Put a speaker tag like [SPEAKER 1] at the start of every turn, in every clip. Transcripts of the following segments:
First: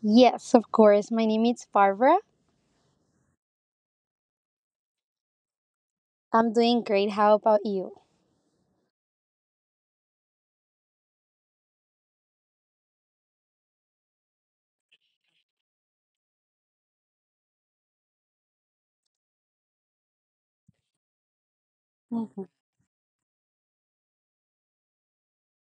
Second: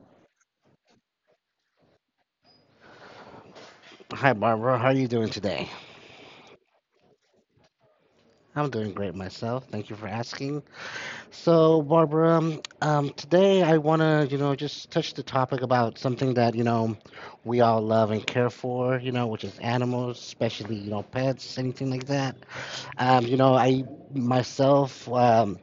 [SPEAKER 1] Yes, of course. My name is Barbara.
[SPEAKER 2] Hi, Barbara. How are you doing today?
[SPEAKER 1] I'm doing great. How about you?
[SPEAKER 2] I'm doing great myself. Thank you for asking. So, Barbara, today I want to, just touch the topic about something that, we all love and care for, which is animals, especially, pets, anything like that.
[SPEAKER 1] Mhm.
[SPEAKER 2] I myself,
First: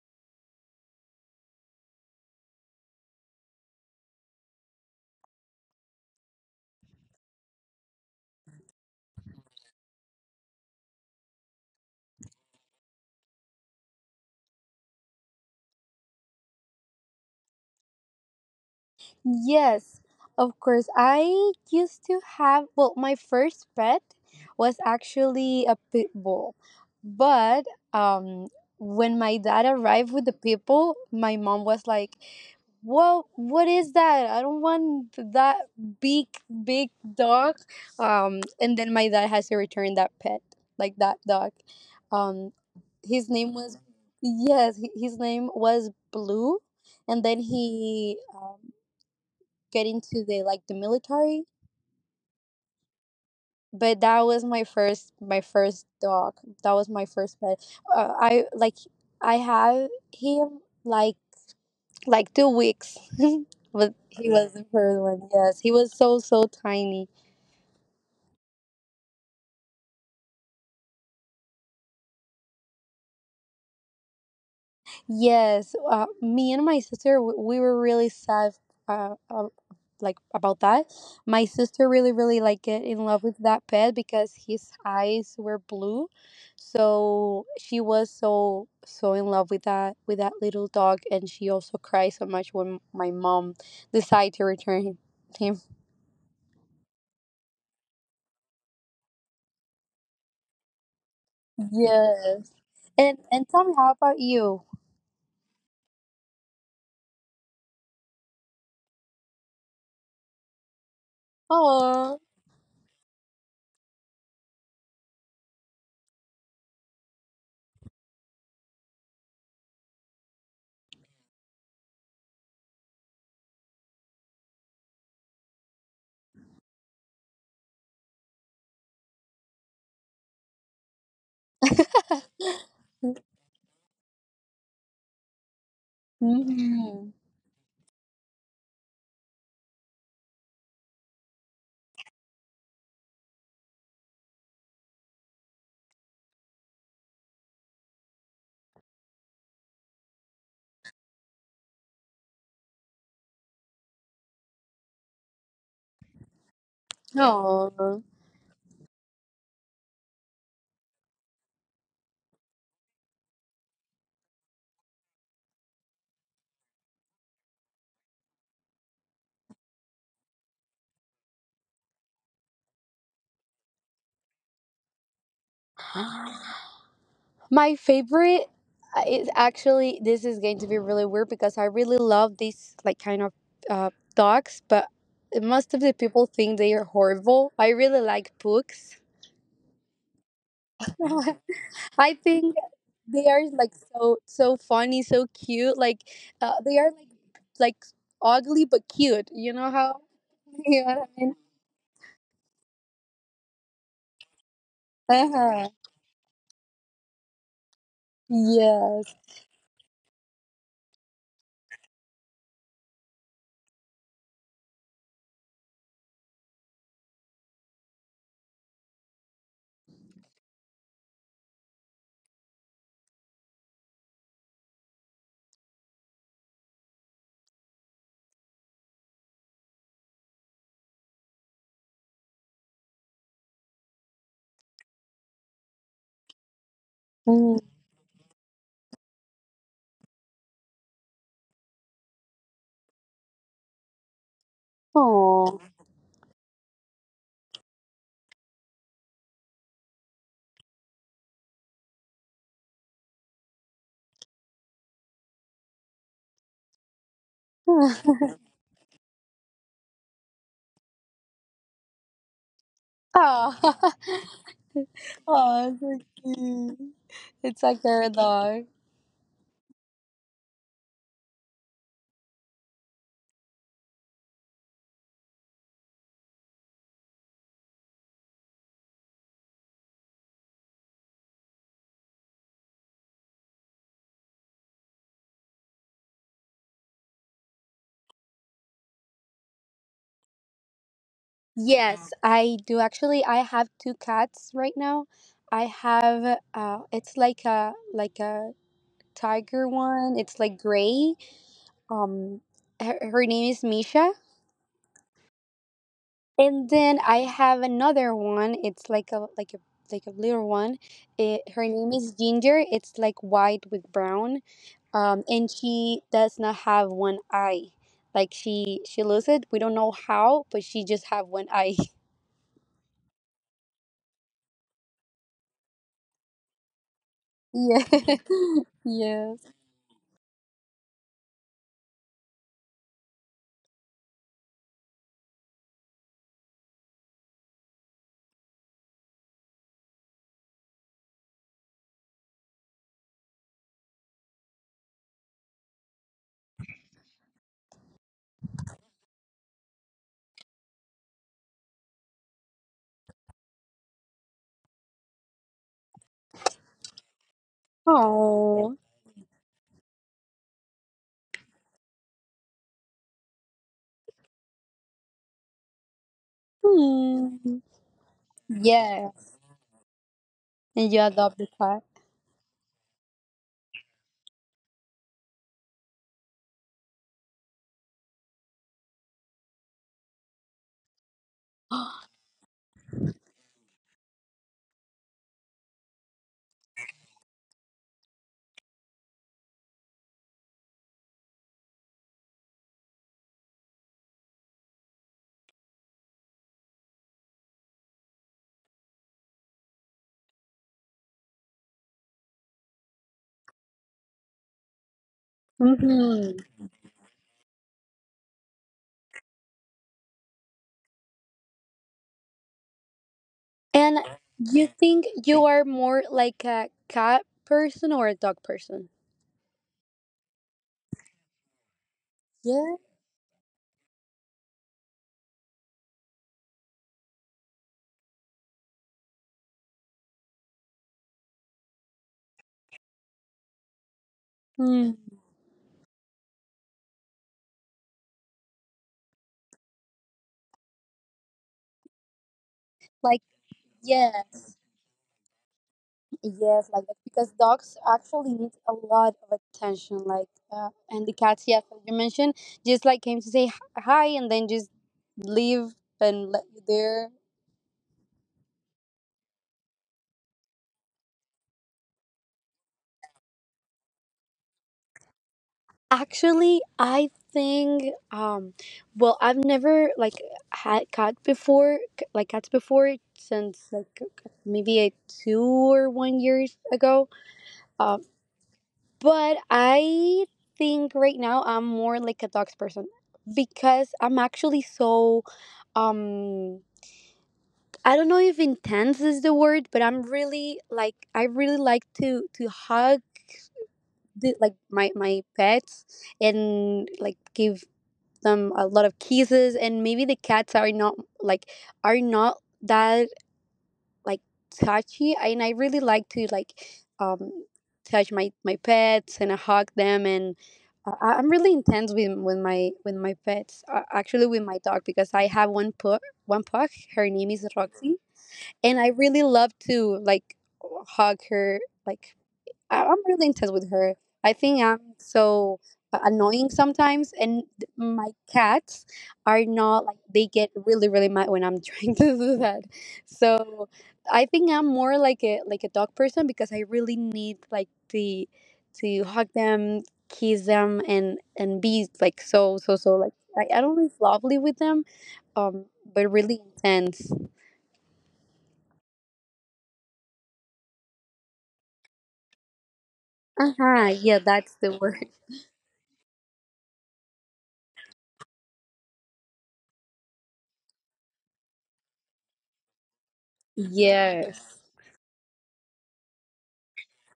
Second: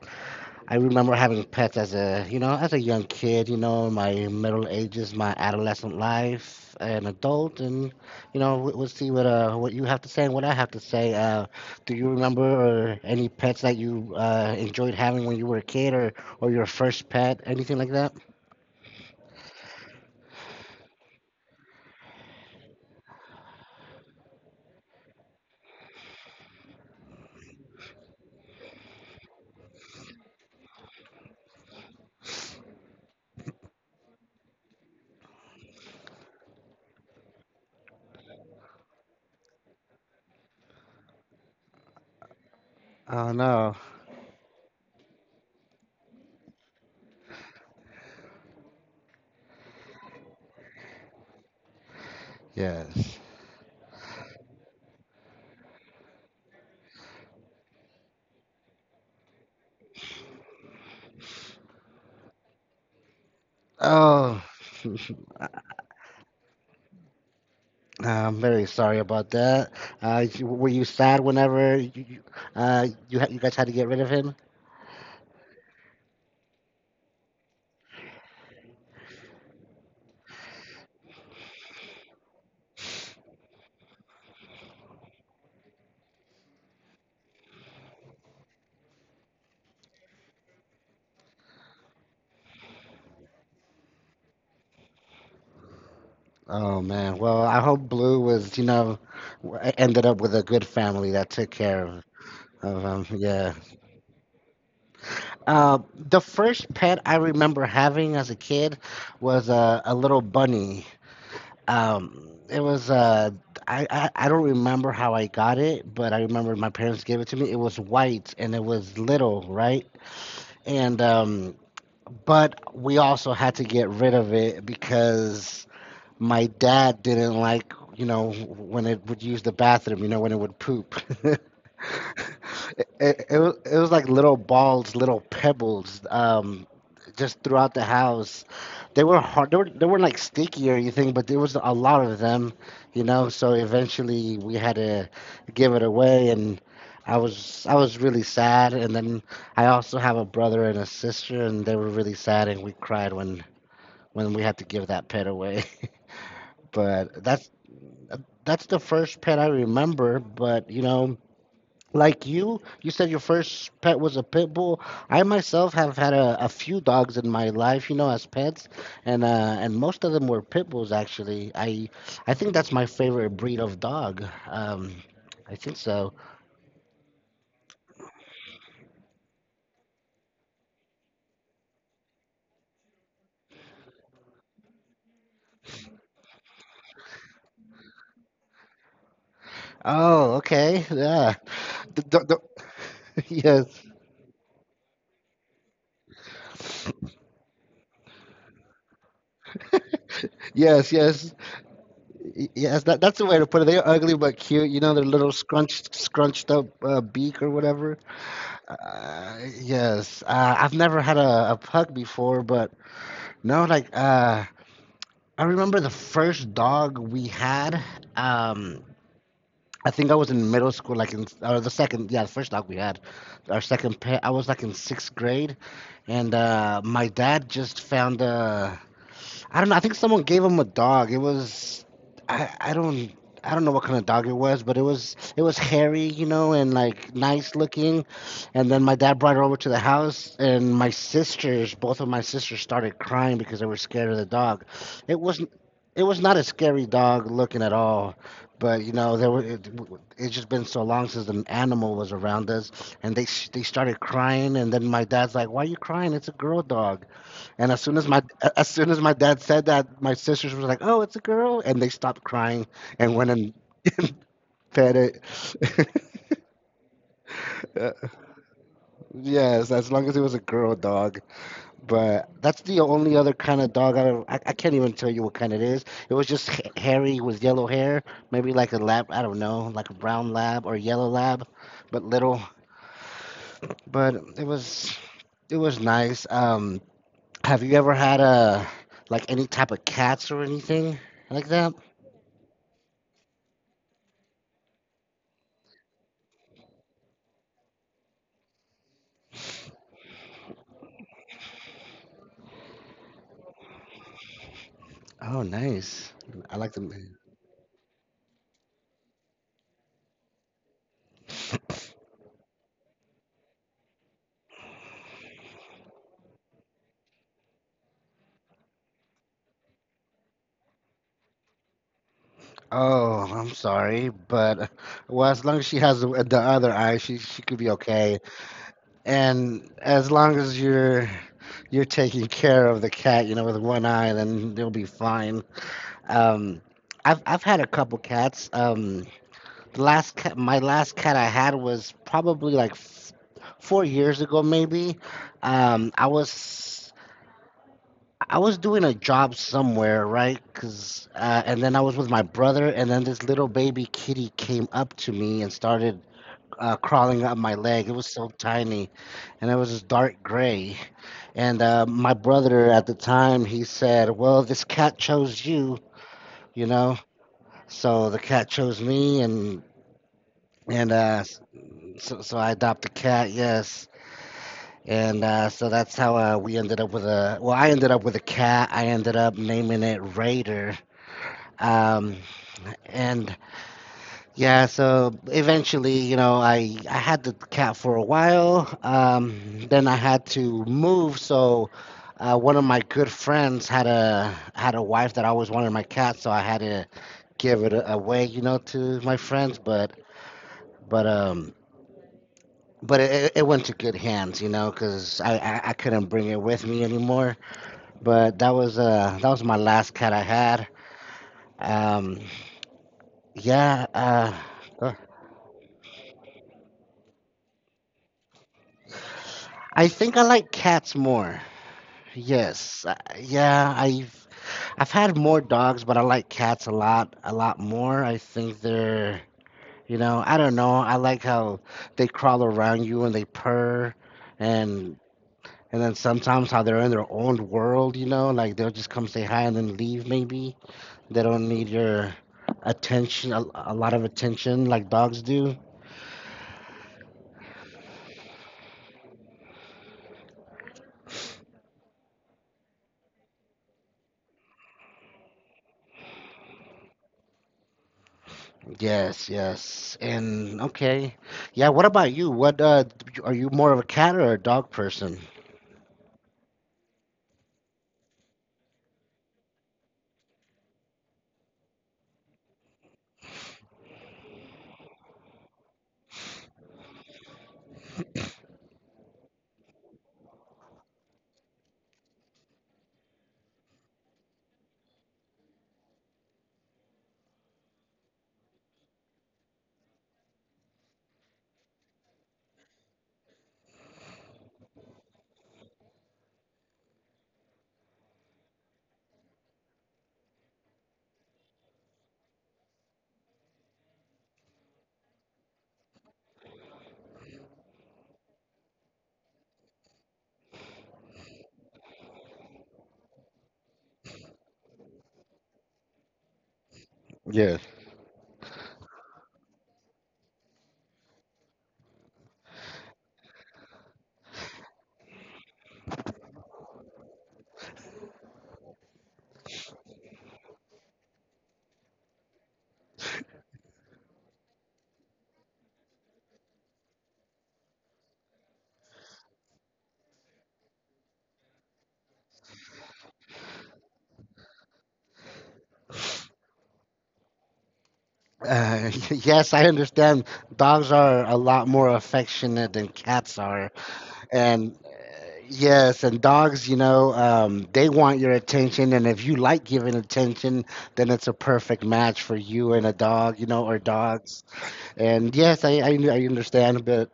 [SPEAKER 2] I remember having pets as a, as a young kid, my middle ages, my adolescent life, an adult, and we'll see what you have to say and what I have to say. Do you remember or any pets that you enjoyed having when you were a kid, or your first pet, anything like that?
[SPEAKER 1] Yes, of course. I used to have, well, my first pet was actually a pit bull. But um, when my dad arrived with the pit bull, my mom was like, well, what is that? I don't want that big, big dog. And then my dad has to return that pet, like that dog. Um, his
[SPEAKER 2] Oh
[SPEAKER 1] name
[SPEAKER 2] no.
[SPEAKER 1] was Yes. His name was Blue, and then he get into the military.
[SPEAKER 2] Yes.
[SPEAKER 1] But that was my first dog. That was my first pet. Uh, I like, I have him like 2 weeks. But he
[SPEAKER 2] Oh.
[SPEAKER 1] was the first one. Yes, he was so so tiny.
[SPEAKER 2] I'm very sorry about that. Were you sad whenever you guys had to get rid of him?
[SPEAKER 1] Yes, me and my sister we were really sad. Uh, uh, like about that, my sister really really like get in love with that pet because his eyes were blue, so she was so so in love with that little dog, and she also cried so much when my mom decided to return him.
[SPEAKER 2] Oh man. Well, I hope Blue was, ended up with a good family that took care
[SPEAKER 1] Yes,
[SPEAKER 2] of
[SPEAKER 1] and
[SPEAKER 2] him.
[SPEAKER 1] and
[SPEAKER 2] Yeah.
[SPEAKER 1] tell me, how about you?
[SPEAKER 2] The first pet I remember having as a kid was a little bunny.
[SPEAKER 1] Oh.
[SPEAKER 2] It was I don't remember how I got it, but I remember my parents gave it to me. It was white and it was little, right? And But we also had to get rid of it because my dad didn't like, you know, when it would use the bathroom, you know, when it would poop. It was like little balls, little pebbles,
[SPEAKER 1] Mm.
[SPEAKER 2] just throughout the house. They were hard they, were, they weren't like sticky or anything, but there was a lot of them, you know, so eventually we had to give it away. And I was really sad, and then I also have a brother and a sister, and they were really sad, and we cried when we had to give that pet away. But that's
[SPEAKER 1] Oh.
[SPEAKER 2] that's the first pet I remember. But you know, like you said, your first pet was a pit bull. I myself have had a few dogs in my life, you know, as pets, and most of them were pit bulls actually. I think that's my favorite breed of dog. I think so.
[SPEAKER 1] My favorite is actually, this is going to be really weird because I really love these like kind of dogs, but most of the people think they are horrible. I really like pugs.
[SPEAKER 2] Oh, okay. Yeah. The,
[SPEAKER 1] I
[SPEAKER 2] the, the,
[SPEAKER 1] think they are
[SPEAKER 2] yes,
[SPEAKER 1] like so so funny, so cute. Like, they are like ugly but cute. You know how, you
[SPEAKER 2] yes,
[SPEAKER 1] know what I mean?
[SPEAKER 2] yes, yes. That's the way to put it. They're ugly but cute. You know, their little
[SPEAKER 1] Uh-huh.
[SPEAKER 2] scrunched, scrunched up beak or whatever.
[SPEAKER 1] Yes.
[SPEAKER 2] Uh, yes, I've never had a pug before, but no, like I remember the first dog we had. Um, I think I was in middle school, like in or the second, yeah, the first dog we had, our second pet. I was like in sixth grade, and my dad just found a I don't know. I think someone gave him a dog. It was I I don't I don't know what kind of dog it was, but it was hairy, you know, and like nice
[SPEAKER 1] Mm.
[SPEAKER 2] looking. And then my dad brought it over to the house, and my sisters, both of my sisters, started crying because they were scared of the dog. It
[SPEAKER 1] Aw.
[SPEAKER 2] wasn't. It was not a scary dog looking at all, but you know there were. It's just been so long since an animal was around us, and they started crying, and then my dad's like, "Why are you crying? It's a girl dog." And as soon as my As soon as my dad said that, my sisters were like, "Oh, it's a girl," and they stopped crying and went and
[SPEAKER 1] Oh,
[SPEAKER 2] fed it.
[SPEAKER 1] oh, so cute. It's like they're a dog.
[SPEAKER 2] Yes, as long as it was a girl dog. But that's the only other kind of dog I ever, I can't even tell you what kind it is. It was just hairy with yellow hair, maybe like a lab. I don't know, like a brown lab or yellow lab, but little. But it was It was nice. Have you ever had a like any type of cats or anything like that?
[SPEAKER 1] Yes, I do actually. I have two cats right now. I have it's like a tiger one. It's like gray. Um, her name is Misha,
[SPEAKER 2] Oh, nice. I
[SPEAKER 1] and
[SPEAKER 2] like
[SPEAKER 1] then
[SPEAKER 2] the.
[SPEAKER 1] I have another one. It's like a like a little one. Her name is Ginger. It's like white with brown. And she does not have one eye, like, she loses it. We don't know how, but she just have one eye.
[SPEAKER 2] Oh, I'm sorry, but well, as long as she has the other eye, she could be
[SPEAKER 1] Yeah.
[SPEAKER 2] okay.
[SPEAKER 1] Yes.
[SPEAKER 2] And as long as you're taking care of the cat, you know, with one eye, then they'll be fine. Um, I've had a couple cats. The last cat, my last cat I had was probably like 4 years ago, maybe. Um, I was I was doing a job somewhere, right? Cause and then I was with my brother, and then this little baby kitty came up to me and started crawling up my leg. It was so
[SPEAKER 1] Oh.
[SPEAKER 2] tiny, and it was this dark gray. And my brother at the time, he said, "Well, this cat chose you, you know."
[SPEAKER 1] Hmm.
[SPEAKER 2] So the cat chose
[SPEAKER 1] Yeah.
[SPEAKER 2] me, and
[SPEAKER 1] And you
[SPEAKER 2] and uh,
[SPEAKER 1] adopt the cat?
[SPEAKER 2] so I adopted the cat. Yes. And so that's how we ended up with a. Well, I ended up with a cat. I ended up naming it Raider, um and yeah, so eventually, you know, I had the cat for a while. Then I had to move, so one of my good friends had a had a wife that always wanted my cat, so I had to give it away, you know, to my friends. But but um but it it went to good hands, you know, because I couldn't bring
[SPEAKER 1] Hmm.
[SPEAKER 2] it with me anymore. But that was my last cat I had. Um, yeah.
[SPEAKER 1] And
[SPEAKER 2] uh
[SPEAKER 1] you think you are more like a cat person or a dog person?
[SPEAKER 2] I think I like cats more.
[SPEAKER 1] Yeah.
[SPEAKER 2] Yes. Yeah, I've had more dogs, but I like cats a lot more. I think they're, you know, I don't know. I like how they crawl around you and they purr,
[SPEAKER 1] Hmm.
[SPEAKER 2] and and then sometimes how they're in their own world, you know, like they'll just come say hi and then leave maybe. They don't need your
[SPEAKER 1] Like,
[SPEAKER 2] attention a lot of
[SPEAKER 1] yes.
[SPEAKER 2] attention like dogs do.
[SPEAKER 1] Yes, like that because dogs actually need a lot of attention. Like, and the cats, yes, as you mentioned, just like came to say hi and then just leave and let you there.
[SPEAKER 2] Yes, yes. And okay. Yeah, what about you? What are you more of a cat or a dog person?
[SPEAKER 1] Actually, I think, well, I've never like had cat before, like cats before, since like maybe a 2 or 1 years ago. uh, But I think right now I'm more like a dogs person, because I'm actually so um I don't know if intense is the word, but I'm really like, I really like to hug the, like, my pets, and like give them a lot of kisses, and maybe the cats are not like, are not that like touchy, and I really like to like, um touch my pets, and I hug them, and I'm really intense with my pets, actually with my dog because I have one pug, one pug her name is
[SPEAKER 2] Yes.
[SPEAKER 1] Roxy, and I really love to like hug her, like, I'm really intense with her. I think I'm so annoying sometimes, and my cats are not like, they get really really mad when I'm trying to do that. So I think I'm more like a dog person because I really need like, the to hug them, kiss them, and be like so so so, like, I don't live lovely with them, um, but really intense.
[SPEAKER 2] Yes, I understand. Dogs are a lot more affectionate than cats
[SPEAKER 1] Uh
[SPEAKER 2] are,
[SPEAKER 1] huh. Yeah, that's
[SPEAKER 2] and
[SPEAKER 1] the word.
[SPEAKER 2] yes, and dogs, you know, they want your attention, and if you like giving attention, then it's a perfect match for you and a dog, you know, or dogs.
[SPEAKER 1] Yes.
[SPEAKER 2] And yes, I understand. But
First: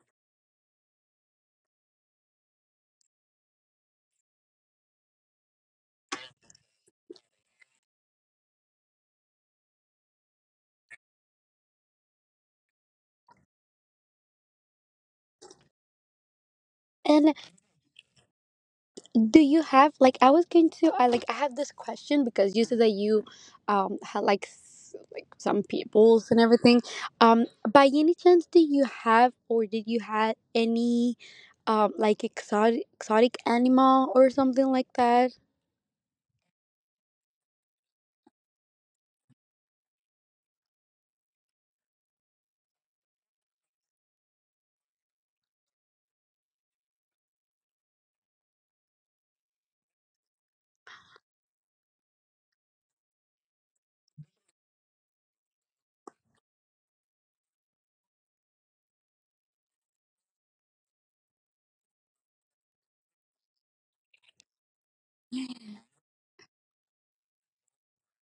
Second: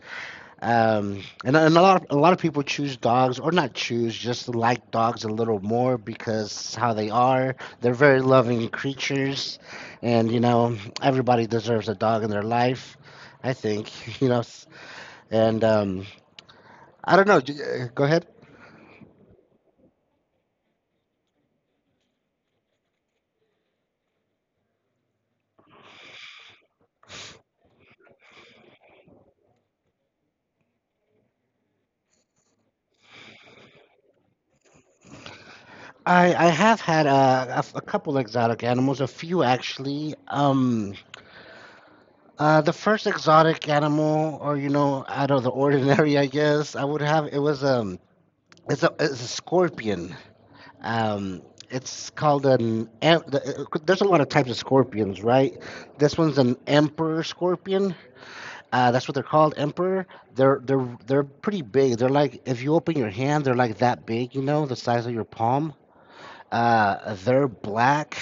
[SPEAKER 2] um, and a lot of people choose dogs or not choose, just like dogs a little more because how they are. They're very loving creatures, and you know everybody deserves a dog in their life. I think, you know, s- and I don't
[SPEAKER 1] And
[SPEAKER 2] know. Go ahead.
[SPEAKER 1] do you have, like, I was going to I like I have this question because you said that you had like, like some peoples and everything, um by any chance do you have or did you have any like exotic animal or something like that?
[SPEAKER 2] I have had a couple exotic animals, a few actually. The first exotic animal, or you know, out of the ordinary, I guess I would have it's a scorpion. Um, it's called an. Em- the- There's a lot of types of scorpions, right? This one's an emperor scorpion. That's what they're called, emperor. They're pretty big. They're like if you open your hand, they're like that big. You know, the size of your palm. They're black,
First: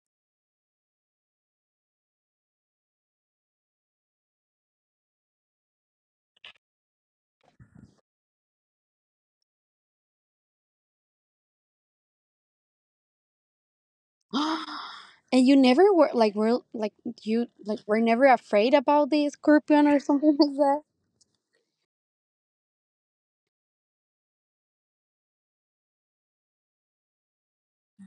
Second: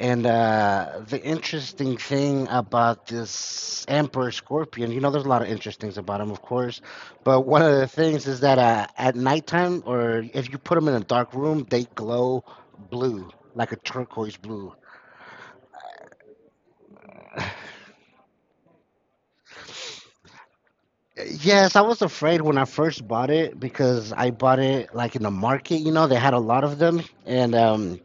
[SPEAKER 2] and the interesting thing about this Emperor Scorpion, you know, there's a lot of interesting things about him, of course, but one of the things is that at nighttime, or if you put them in a dark room, they glow blue, like a turquoise blue.
[SPEAKER 1] And you never were like, you like were never afraid about the scorpion or something like that?
[SPEAKER 2] Yes, I was afraid when I first bought it because I bought it like in the market, you know, they had a lot of them, and um,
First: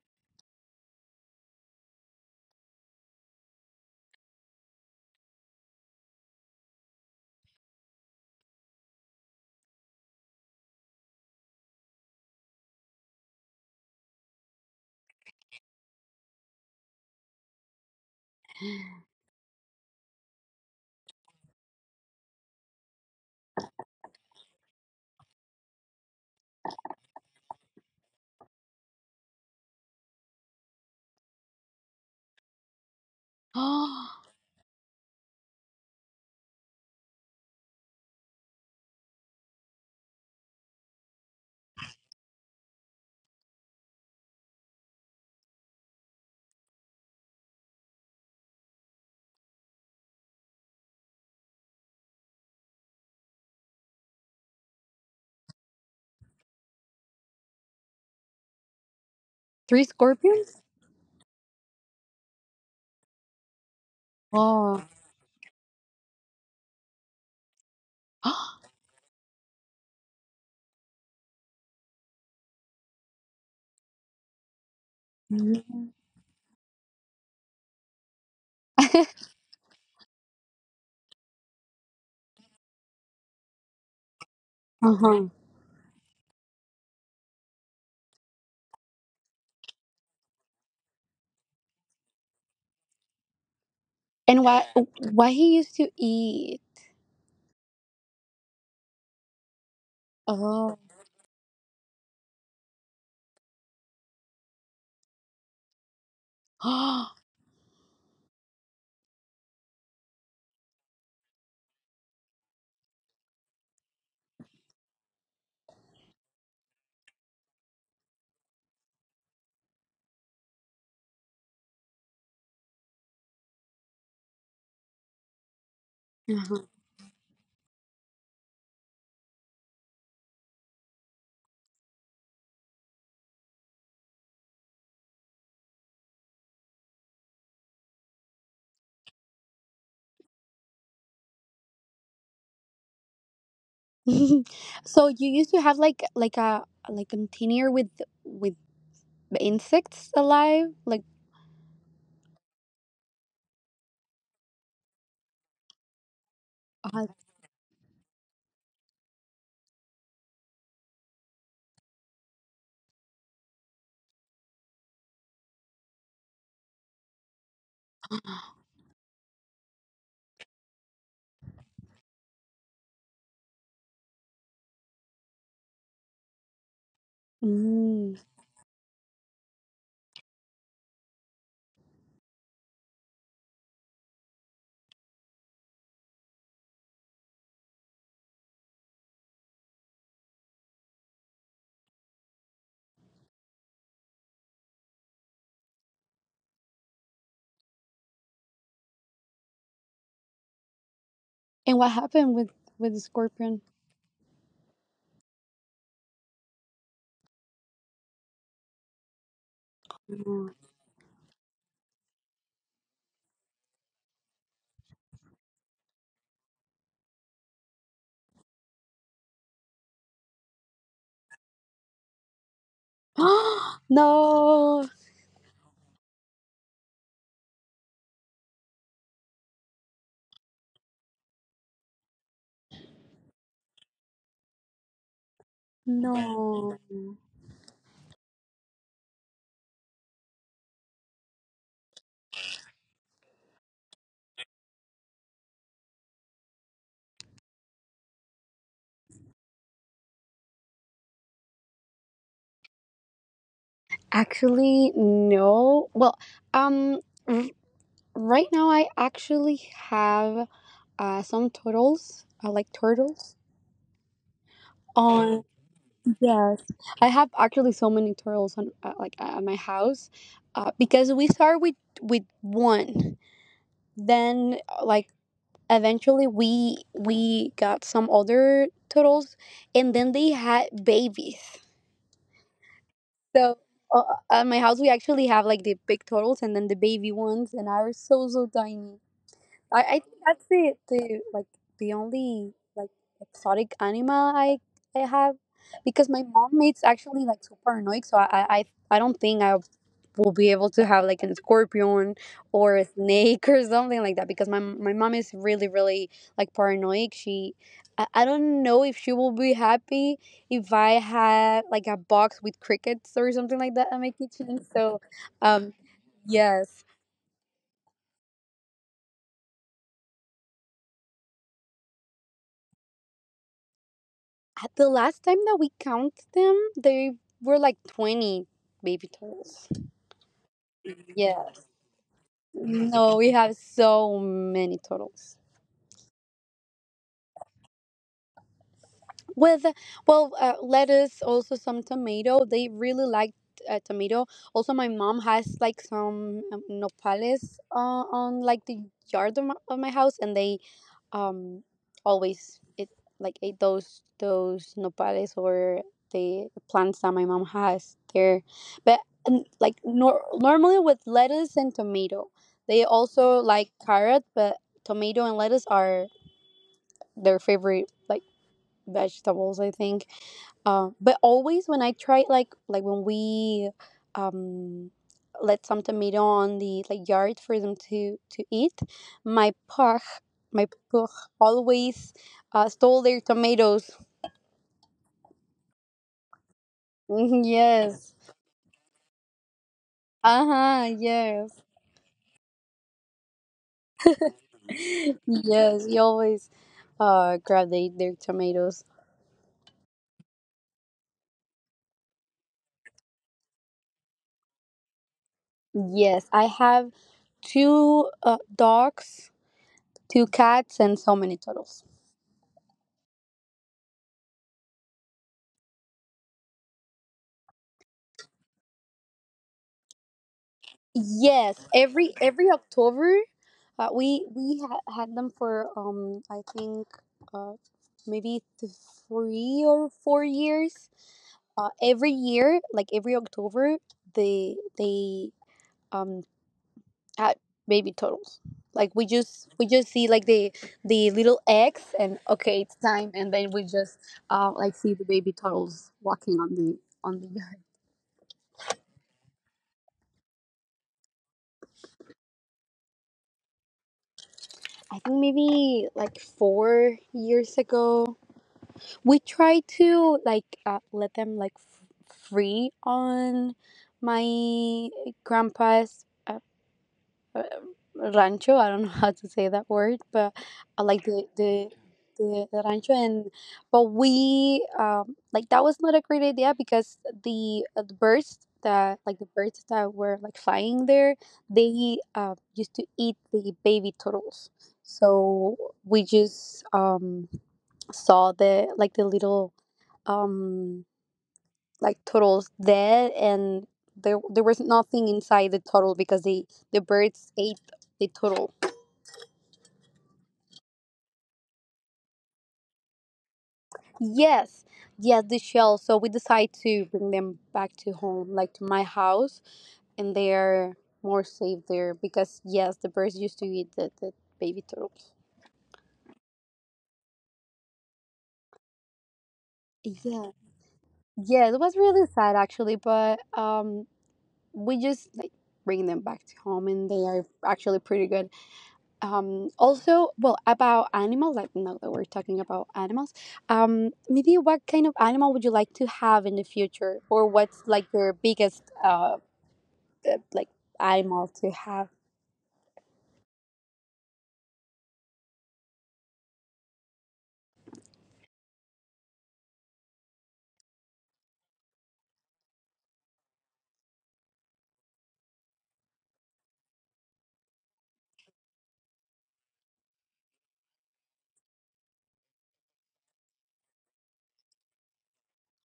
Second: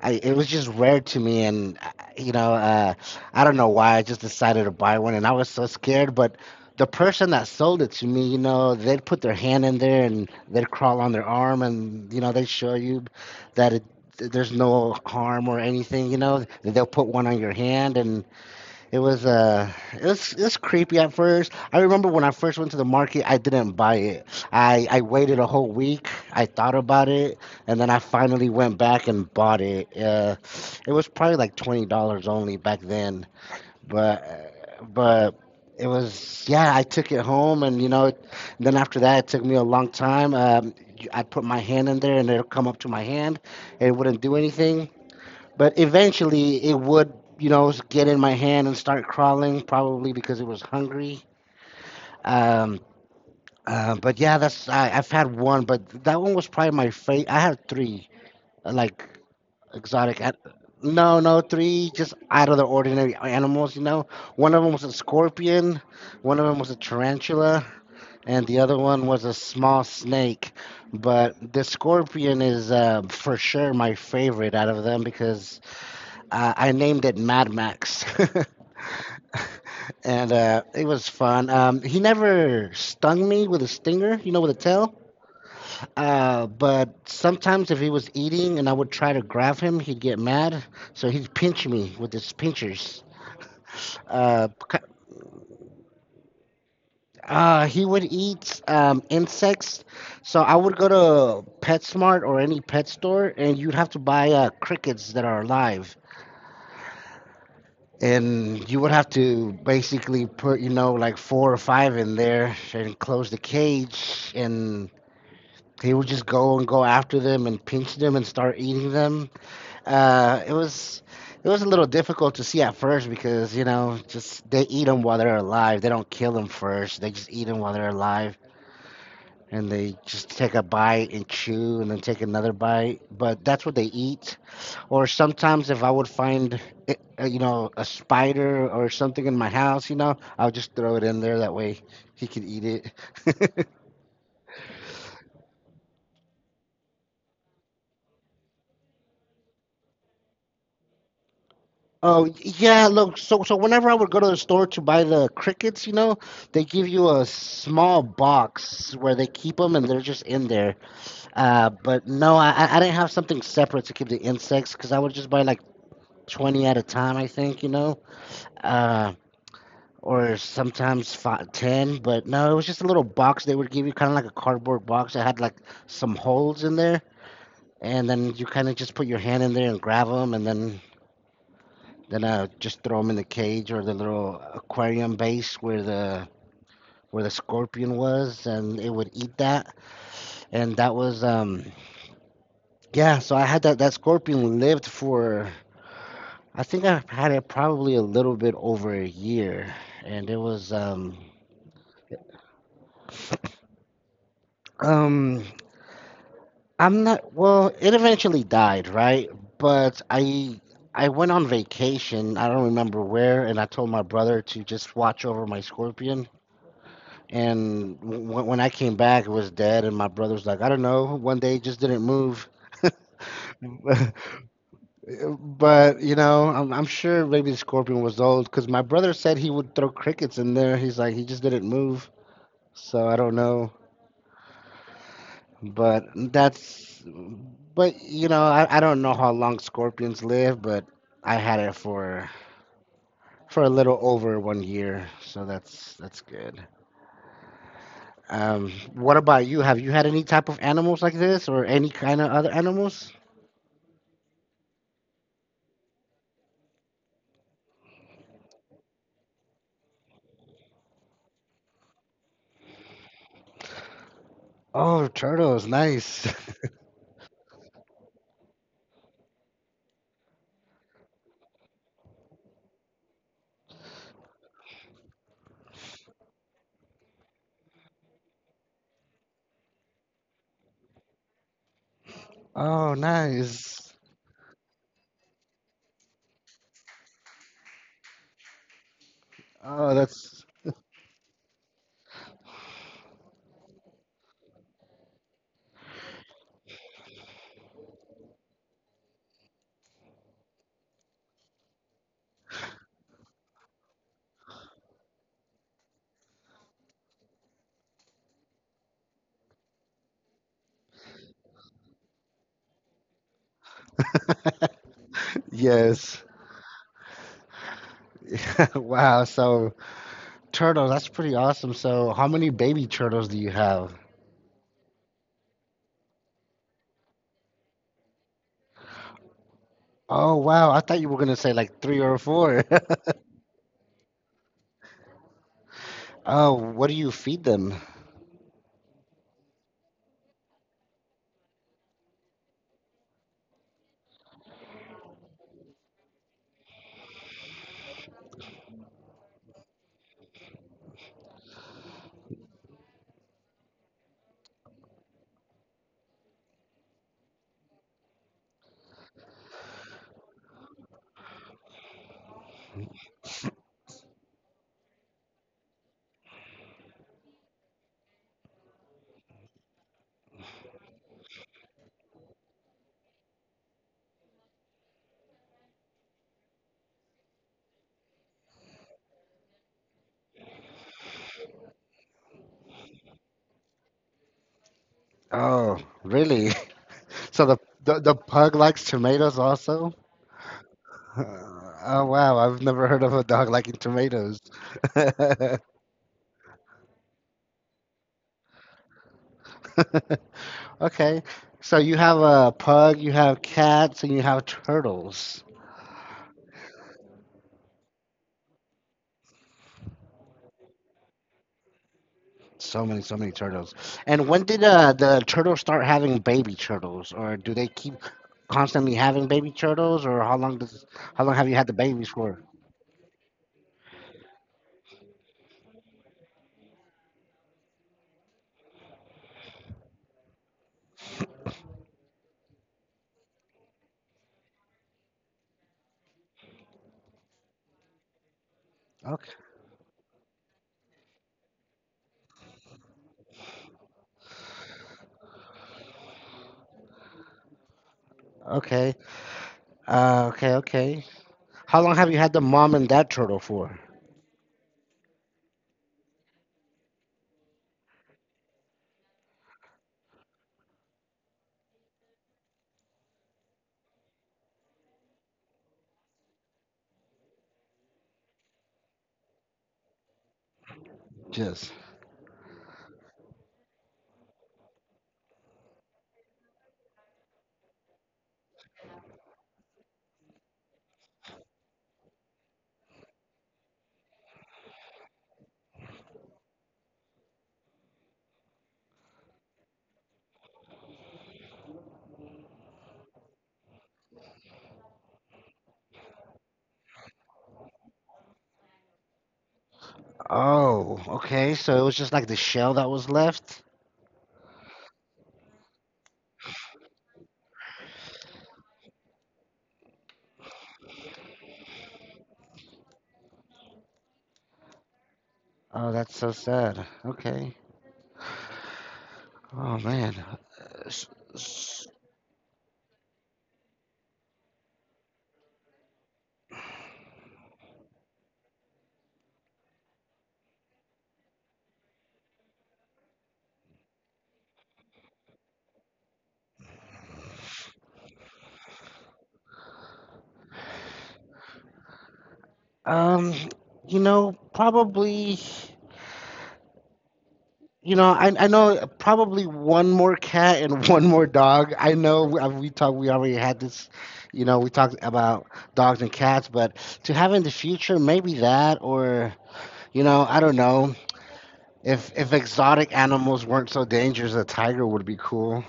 [SPEAKER 2] I, it was just rare to me, and you know, uh, I don't know why. I just decided to buy one, and I was so scared. But the person that sold it to me, you know, they'd put their hand in there and they'd crawl on their arm, and you know, they show you that it, there's no harm or anything. You know, they'll put one on your hand, and it was it's creepy at first. I remember when I first went to the market, I didn't buy it. I waited a whole week. I thought about it, and then I finally went back and bought it. It was probably like $20 only back then, but
[SPEAKER 1] Oh.
[SPEAKER 2] uh, but it was, yeah. I took it home, and you know, then after that, it took me a long time. I put my hand in there, and it'll come up to my hand, and it wouldn't do anything. But eventually, it would, you know, get in my hand and start crawling, probably because it was hungry. Um, but yeah, I've had one, but that one was probably my favorite. I had three, uh, like
[SPEAKER 1] Three
[SPEAKER 2] exotic.
[SPEAKER 1] scorpions.
[SPEAKER 2] No, no, three just out of the ordinary animals. You know, one of them was
[SPEAKER 1] Oh.
[SPEAKER 2] a scorpion, one of them was a tarantula, and the other one was a small snake. But the scorpion is for sure my favorite out of them because I named it Mad Max, and it was fun. He never stung me with a stinger, you know, with a tail.
[SPEAKER 1] Uh-huh.
[SPEAKER 2] But sometimes if he was eating and I would try to grab him, he'd get mad, so he'd pinch me with his pinchers.
[SPEAKER 1] And
[SPEAKER 2] Uh,
[SPEAKER 1] why
[SPEAKER 2] c-
[SPEAKER 1] he used to eat?
[SPEAKER 2] he would eat insects, so I would
[SPEAKER 1] Oh.
[SPEAKER 2] go to PetSmart or any pet store, and you'd have to buy crickets that are alive. And you would have to basically put, you know, like four or five in there and close the cage, and they would just go and go after them and pinch them and start eating them. uh, it was it was a little difficult to see at first because, you know, just they eat them while they're alive, they don't kill them
[SPEAKER 1] Mhm.
[SPEAKER 2] first, they just eat them while they're alive. And they just take a bite and chew and then take another bite, but that's what they eat. Or sometimes if I would find it, you know, a spider or something in my house, you know, I'll just throw it in there that way he could eat it.
[SPEAKER 1] So you used to have like a like container with with insects alive, like?
[SPEAKER 2] Oh yeah, look, so whenever I would go to the store to buy the crickets, you know, they give
[SPEAKER 1] uh,
[SPEAKER 2] you a small box where they keep them and they're just in there. But no, I didn't have something separate to keep the insects because I would just buy like 20 at a time, I think, you know. uh, or sometimes five, ten, but no, it was just a little box they would give you, kind of like a cardboard box that had like some holes in there, and
[SPEAKER 1] mm.
[SPEAKER 2] then you kind of just put your hand in there and grab them, and then just throw them in the cage or the little aquarium base where the scorpion was, and it would eat that, and that was yeah. So I had that scorpion lived for. I think I had it probably a little bit over a year, and it was
[SPEAKER 1] And what happened with the scorpion?
[SPEAKER 2] um I'm not, well, it eventually died, right? But I went on vacation, I don't remember where, and I told my brother to just watch over my scorpion. And when I came back, it was dead, and my brother's like, I don't know, one day it just didn't move.
[SPEAKER 1] Oh. No.
[SPEAKER 2] But you know, I'm sure maybe the scorpion was old because my brother said he would throw crickets in there. He's like, he just didn't move, so I don't know. But
[SPEAKER 1] no
[SPEAKER 2] that's, but you know, I don't know how long scorpions live, but I had it for a little over one year, so that's good. What about you? Have you had any type of animals like this, or any kind of other animals?
[SPEAKER 1] Actually, no. Well, um r- right now I actually have some turtles. I like turtles
[SPEAKER 2] Oh,
[SPEAKER 1] on.
[SPEAKER 2] turtles, nice.
[SPEAKER 1] Yes, I have actually so many turtles on, like, at my house, because we start with one, then like, eventually we got some other turtles, and then they had babies.
[SPEAKER 2] Oh,
[SPEAKER 1] So
[SPEAKER 2] nice.
[SPEAKER 1] uh, at my house we actually have like the big turtles and then the baby ones, and are so so tiny. I,
[SPEAKER 2] Oh,
[SPEAKER 1] I think
[SPEAKER 2] that's
[SPEAKER 1] that's the like the only like exotic animal I have because my mom is actually like super annoying, so I don't think I will be able to have like an scorpion or a snake or something like that because my mom is really really like paranoid. She I don't know if she will be happy if I had like a box with crickets or something like that in my kitchen, so um
[SPEAKER 2] yes.
[SPEAKER 1] yes.
[SPEAKER 2] Wow. So turtles, that's pretty awesome. So how many baby turtles do you have?
[SPEAKER 1] At the last time that we count them, they were like 20 baby turtles.
[SPEAKER 2] Oh, wow. I thought you were gonna say
[SPEAKER 1] Yes.
[SPEAKER 2] like three or four.
[SPEAKER 1] No, we have so many turtles.
[SPEAKER 2] Oh, what do you feed them?
[SPEAKER 1] With, well, lettuce, also some tomato. They really liked tomato. Also, my mom has like some nopales on like the yard of of my house, and they um always it like ate those nopales or the plants that my mom has there, but, like, normally with lettuce and tomato. They also like carrot, but tomato and lettuce are their favorite, like, vegetables I think. But always when I try like, when we um let some tomato on the like yard for them to eat, my pug my pug always stole their tomatoes.
[SPEAKER 2] Oh, really?
[SPEAKER 1] Mhm,
[SPEAKER 2] So the
[SPEAKER 1] yes.
[SPEAKER 2] pug likes tomatoes also?
[SPEAKER 1] Uh huh. Yes.
[SPEAKER 2] Oh wow, I've never heard of a dog liking tomatoes.
[SPEAKER 1] Yes. He always grab their tomatoes.
[SPEAKER 2] Okay, so you have a pug, you have cats, and you have turtles.
[SPEAKER 1] Yes, I have two dogs, two cats, and so many turtles.
[SPEAKER 2] So many, so many turtles. And when did the turtles start having baby turtles, or do they keep constantly having baby turtles, or how long does how long have
[SPEAKER 1] Yes,
[SPEAKER 2] you had the
[SPEAKER 1] every
[SPEAKER 2] babies for?
[SPEAKER 1] October. We had them for, I think, uh maybe 3 or 4 years. Every year, like every October, they um had baby turtles. Like,
[SPEAKER 2] Okay,
[SPEAKER 1] we just see like, the little eggs, and okay, it's time. And then we just like, see the baby turtles walking on the yard.
[SPEAKER 2] okay, okay, okay. How long have you had the mom and dad turtle for?
[SPEAKER 1] I think maybe like 4 years ago we try to like, let them like free on my grandpa's uh, rancho. I don't know how to say that word, but like
[SPEAKER 2] Just.
[SPEAKER 1] the rancho, and but we like, that was not a great idea because the birds that like, the birds that were like flying there, they used to eat the baby turtles. So we just saw the like the little um like turtles dead, and there was nothing inside the turtle because the birds ate the turtle.
[SPEAKER 2] Oh, okay. So it was just like the shell that was left?
[SPEAKER 1] Yes, yes, the shell. So we decide to bring them back to home, like to my house, and they are more safe there because yes, the birds used to eat the baby turtles.
[SPEAKER 2] Oh, that's so sad. Okay. Oh, man.
[SPEAKER 1] Yeah,
[SPEAKER 2] S-
[SPEAKER 1] yeah, it was
[SPEAKER 2] s-
[SPEAKER 1] really sad actually, but we just like bring them back to home, and they are actually pretty good. Also, well, about animals, like, now that we're talking about animals, maybe what kind of animal would you like to have in the future, or what's like your biggest like animal to have?
[SPEAKER 2] Um, you know, probably. You know, I know probably one more cat and one more dog. I know we talked, we already had this, you know, we talked about dogs and cats, but to have in the future, maybe that or, you know, I don't know. If exotic animals weren't so dangerous, a tiger would be cool.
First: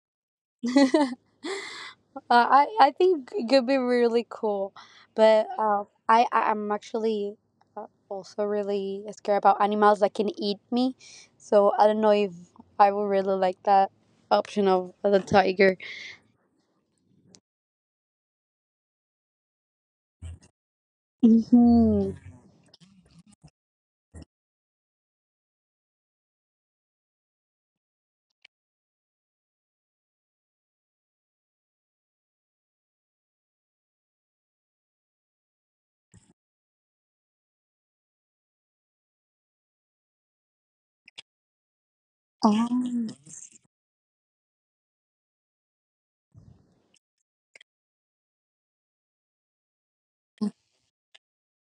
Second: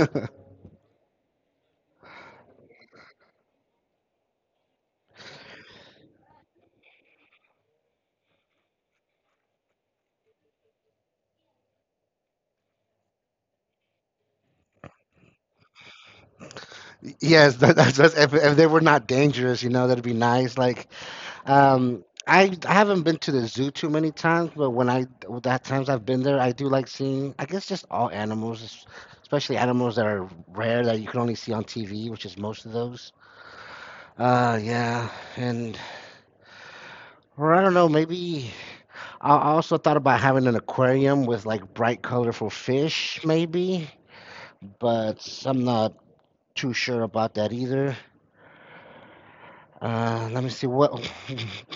[SPEAKER 1] uh, I think it could be really cool, but I'm actually also really scared about animals that can eat me, so I don't know if I would really like that option of the tiger.
[SPEAKER 2] Yes, that, that's if they were not dangerous, you know, that'd be nice. Like,
[SPEAKER 1] Mm-hmm.
[SPEAKER 2] I haven't been to the zoo too many times, but when I that times I've been there, I do like seeing. I guess just all animals, especially animals that are rare that you can only see on TV, which is most of those. Yeah, and or I don't know, maybe I also thought about having an aquarium with like bright, colorful fish, maybe. But I'm not too sure about that either. Let me see what.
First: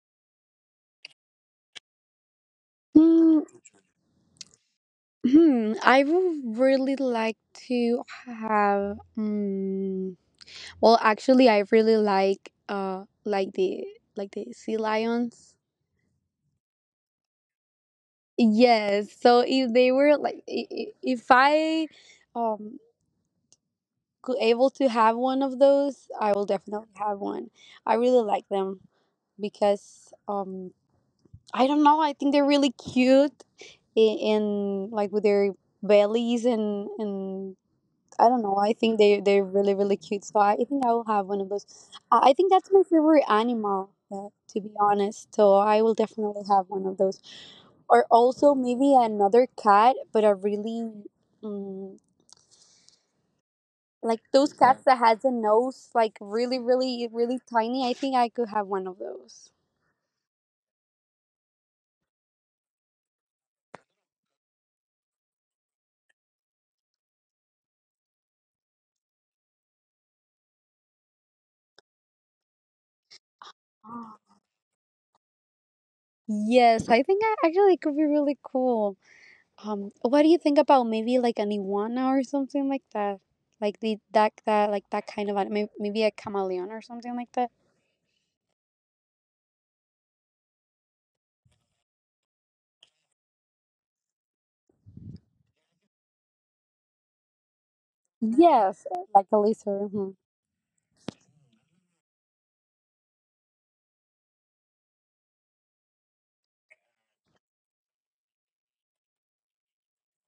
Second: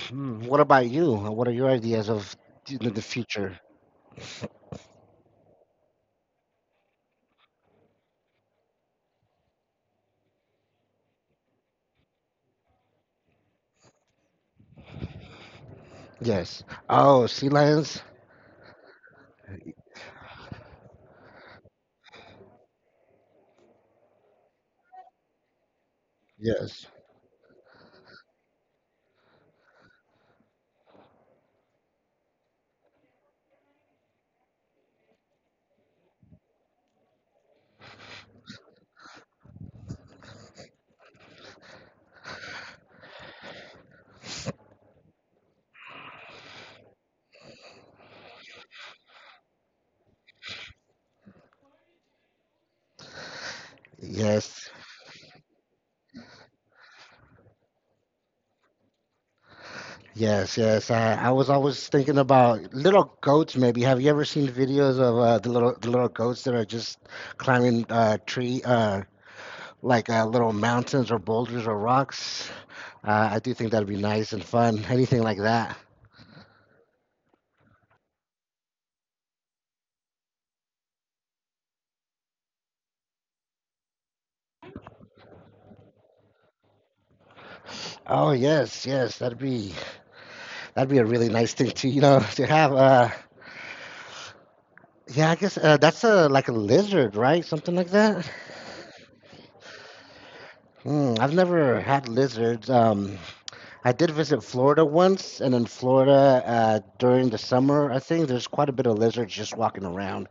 [SPEAKER 2] Hmm, what about you? What are your ideas of the
[SPEAKER 1] Um,
[SPEAKER 2] future?
[SPEAKER 1] hmm, I would really like to have. Well, actually, I really like the sea lions.
[SPEAKER 2] Yes. Oh, sea lions.
[SPEAKER 1] Yes. So if they were like, if I um could able to have one of those, I will
[SPEAKER 2] Yes.
[SPEAKER 1] definitely have one. I really like them because I don't know. I think they're really cute in like with their bellies, and I don't know. I think they're really really cute. So I think I will have one of those. I think that's my favorite animal, to be honest. So I will definitely have one of those. Or also maybe another cat, but a really um, like those
[SPEAKER 2] Yes.
[SPEAKER 1] cats that has a nose, like, really really really tiny. I think I could have one of those.
[SPEAKER 2] Yes. Yes. I was always thinking about little goats. Maybe have you ever seen videos of the little goats that are just climbing tree like little mountains or boulders or rocks? I do think that'd be nice and fun. Anything like that.
[SPEAKER 1] Yes, I think I actually it could be really cool. What do you think about maybe like an iguana or something like that? Like that kind of animal, maybe a chameleon or something like that.
[SPEAKER 2] Oh yes, yes, that'd be a really nice thing to, you know, to have. Yeah, I guess that's a like a lizard, right? Something like that.
[SPEAKER 1] Yes, like a lizard. Mhm.
[SPEAKER 2] Hmm, I've never had lizards. I did visit Florida once, and in Florida during the summer, I think there's quite a bit of lizards just walking around,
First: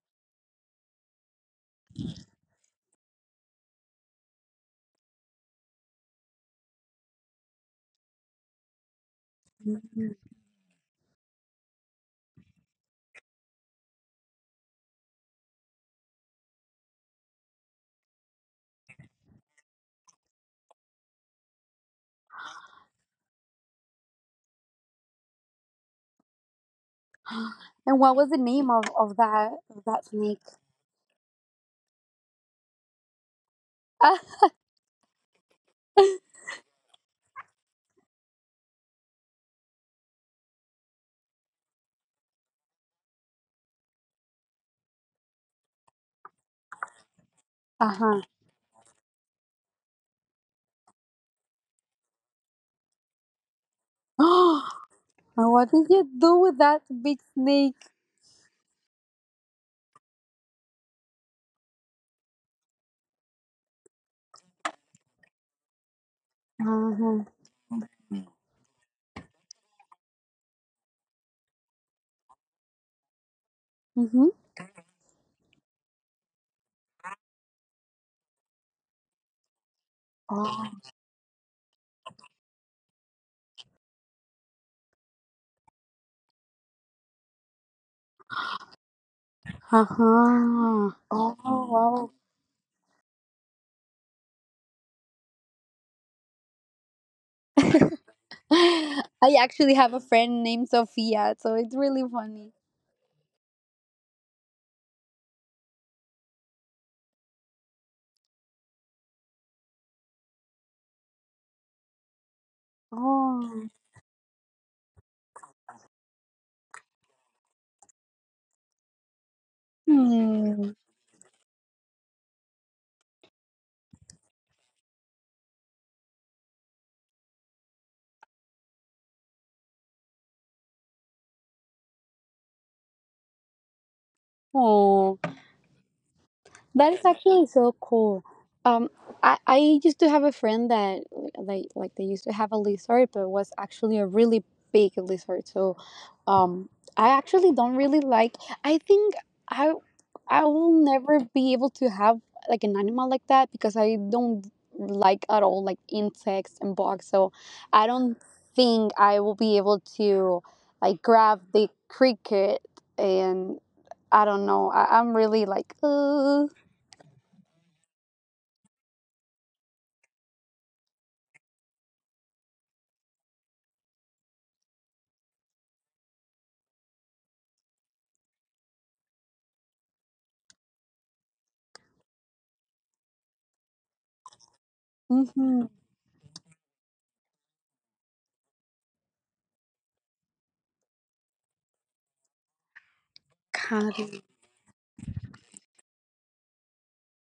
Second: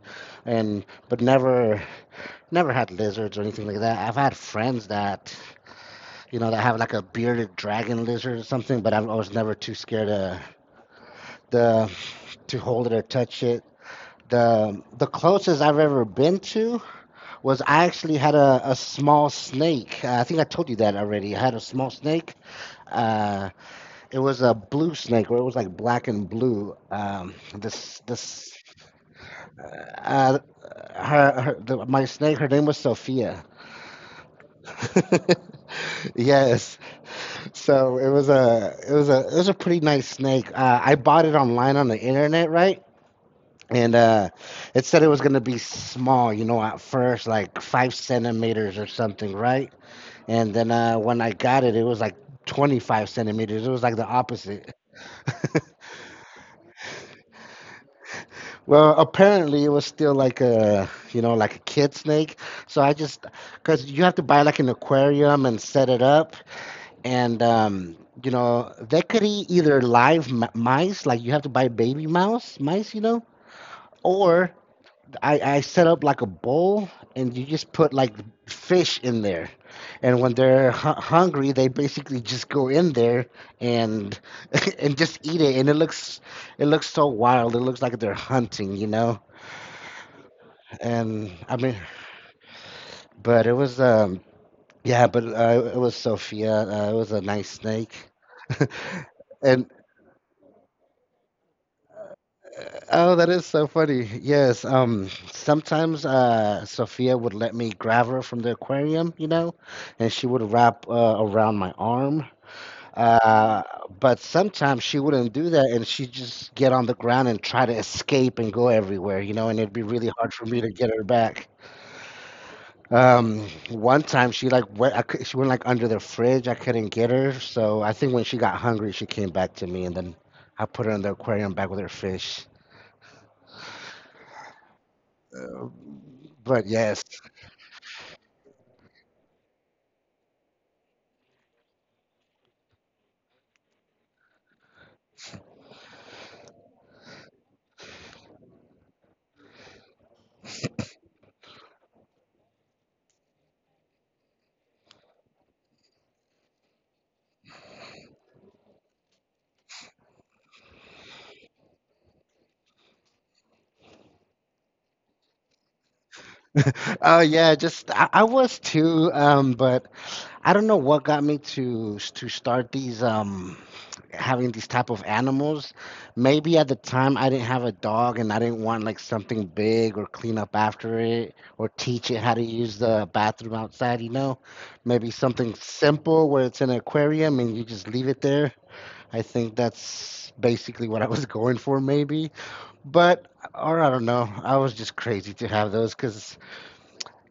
[SPEAKER 2] and but never had lizards or anything like that. I've had friends that, you know, that have like a bearded dragon lizard or something, but I was never too scared to the to hold it or touch it. The closest I've ever been to was I actually had a small snake. I think I told you that already. I had a small snake. Uh, it was a blue snake, or it was like black and blue. This
[SPEAKER 1] And what was the
[SPEAKER 2] this
[SPEAKER 1] name of of that
[SPEAKER 2] uh,
[SPEAKER 1] of that
[SPEAKER 2] uh,
[SPEAKER 1] snake?
[SPEAKER 2] her, her the, My snake. Her name was Sophia. Yes. So it was a pretty nice snake. I bought it online on the internet, right? and It said it was going to be small, you know, at first, like five
[SPEAKER 1] Uh
[SPEAKER 2] centimeters or something, right? And then when I got it, it was like 25 centimeters. It was like the
[SPEAKER 1] huh.
[SPEAKER 2] opposite.
[SPEAKER 1] And what did you do with that big snake?
[SPEAKER 2] Well, apparently it was still like a, you know, like a kid snake, so I just, because you have to buy like an aquarium and set it up,
[SPEAKER 1] Uh huh.
[SPEAKER 2] and you know they could eat either live mice, like you have to buy baby mouse mice, you know.
[SPEAKER 1] Mm-hmm.
[SPEAKER 2] Or I set up like a bowl, and you just put like fish in there. And when
[SPEAKER 1] Oh.
[SPEAKER 2] they're hungry, they basically just go in there and and just eat it. And it looks so wild. It looks like they're hunting, you know.
[SPEAKER 1] Uh huh.
[SPEAKER 2] And
[SPEAKER 1] Oh
[SPEAKER 2] I mean,
[SPEAKER 1] wow.
[SPEAKER 2] but it was yeah, but it was Sophia. It was a nice snake.
[SPEAKER 1] I
[SPEAKER 2] And
[SPEAKER 1] actually have a friend named Sophia, so it's really funny.
[SPEAKER 2] oh, that is so funny. Yes. Um, sometimes, Sophia would let me grab her from the aquarium, you know, and she would wrap around my arm. Uh,
[SPEAKER 1] Oh.
[SPEAKER 2] but sometimes she wouldn't do that, and she'd just get on the ground and try to escape and go everywhere, you know, and it'd be really hard for me to get her back. One time she like went, she went like under the fridge. I couldn't get her, so I think when she got hungry, she came back to me, and then I put her in the aquarium back with her fish.
[SPEAKER 1] 哦，
[SPEAKER 2] But
[SPEAKER 1] That is
[SPEAKER 2] yes.
[SPEAKER 1] actually so cool. Um, I used to have a friend that they used to have a lizard, but it was actually a really big lizard. So, um, I actually don't really like. I think I I will never be able to have like an animal like that because I don't like at all like insects and bugs. So, I don't think I will be able to like grab the cricket and I don't know. I'm really like, "Ugh."
[SPEAKER 2] Oh yeah, just I was too, but I don't know what got me to start these having these type of animals. Maybe at the time I didn't have a dog and I didn't want like something big or clean up after it or teach it how to use the bathroom outside, you know? Maybe something
[SPEAKER 1] Mm-hmm.
[SPEAKER 2] simple where it's in an aquarium and you just leave it there. I think that's basically what I was going for maybe. But or I
[SPEAKER 1] Got
[SPEAKER 2] don't
[SPEAKER 1] it.
[SPEAKER 2] know. I was just crazy to have those because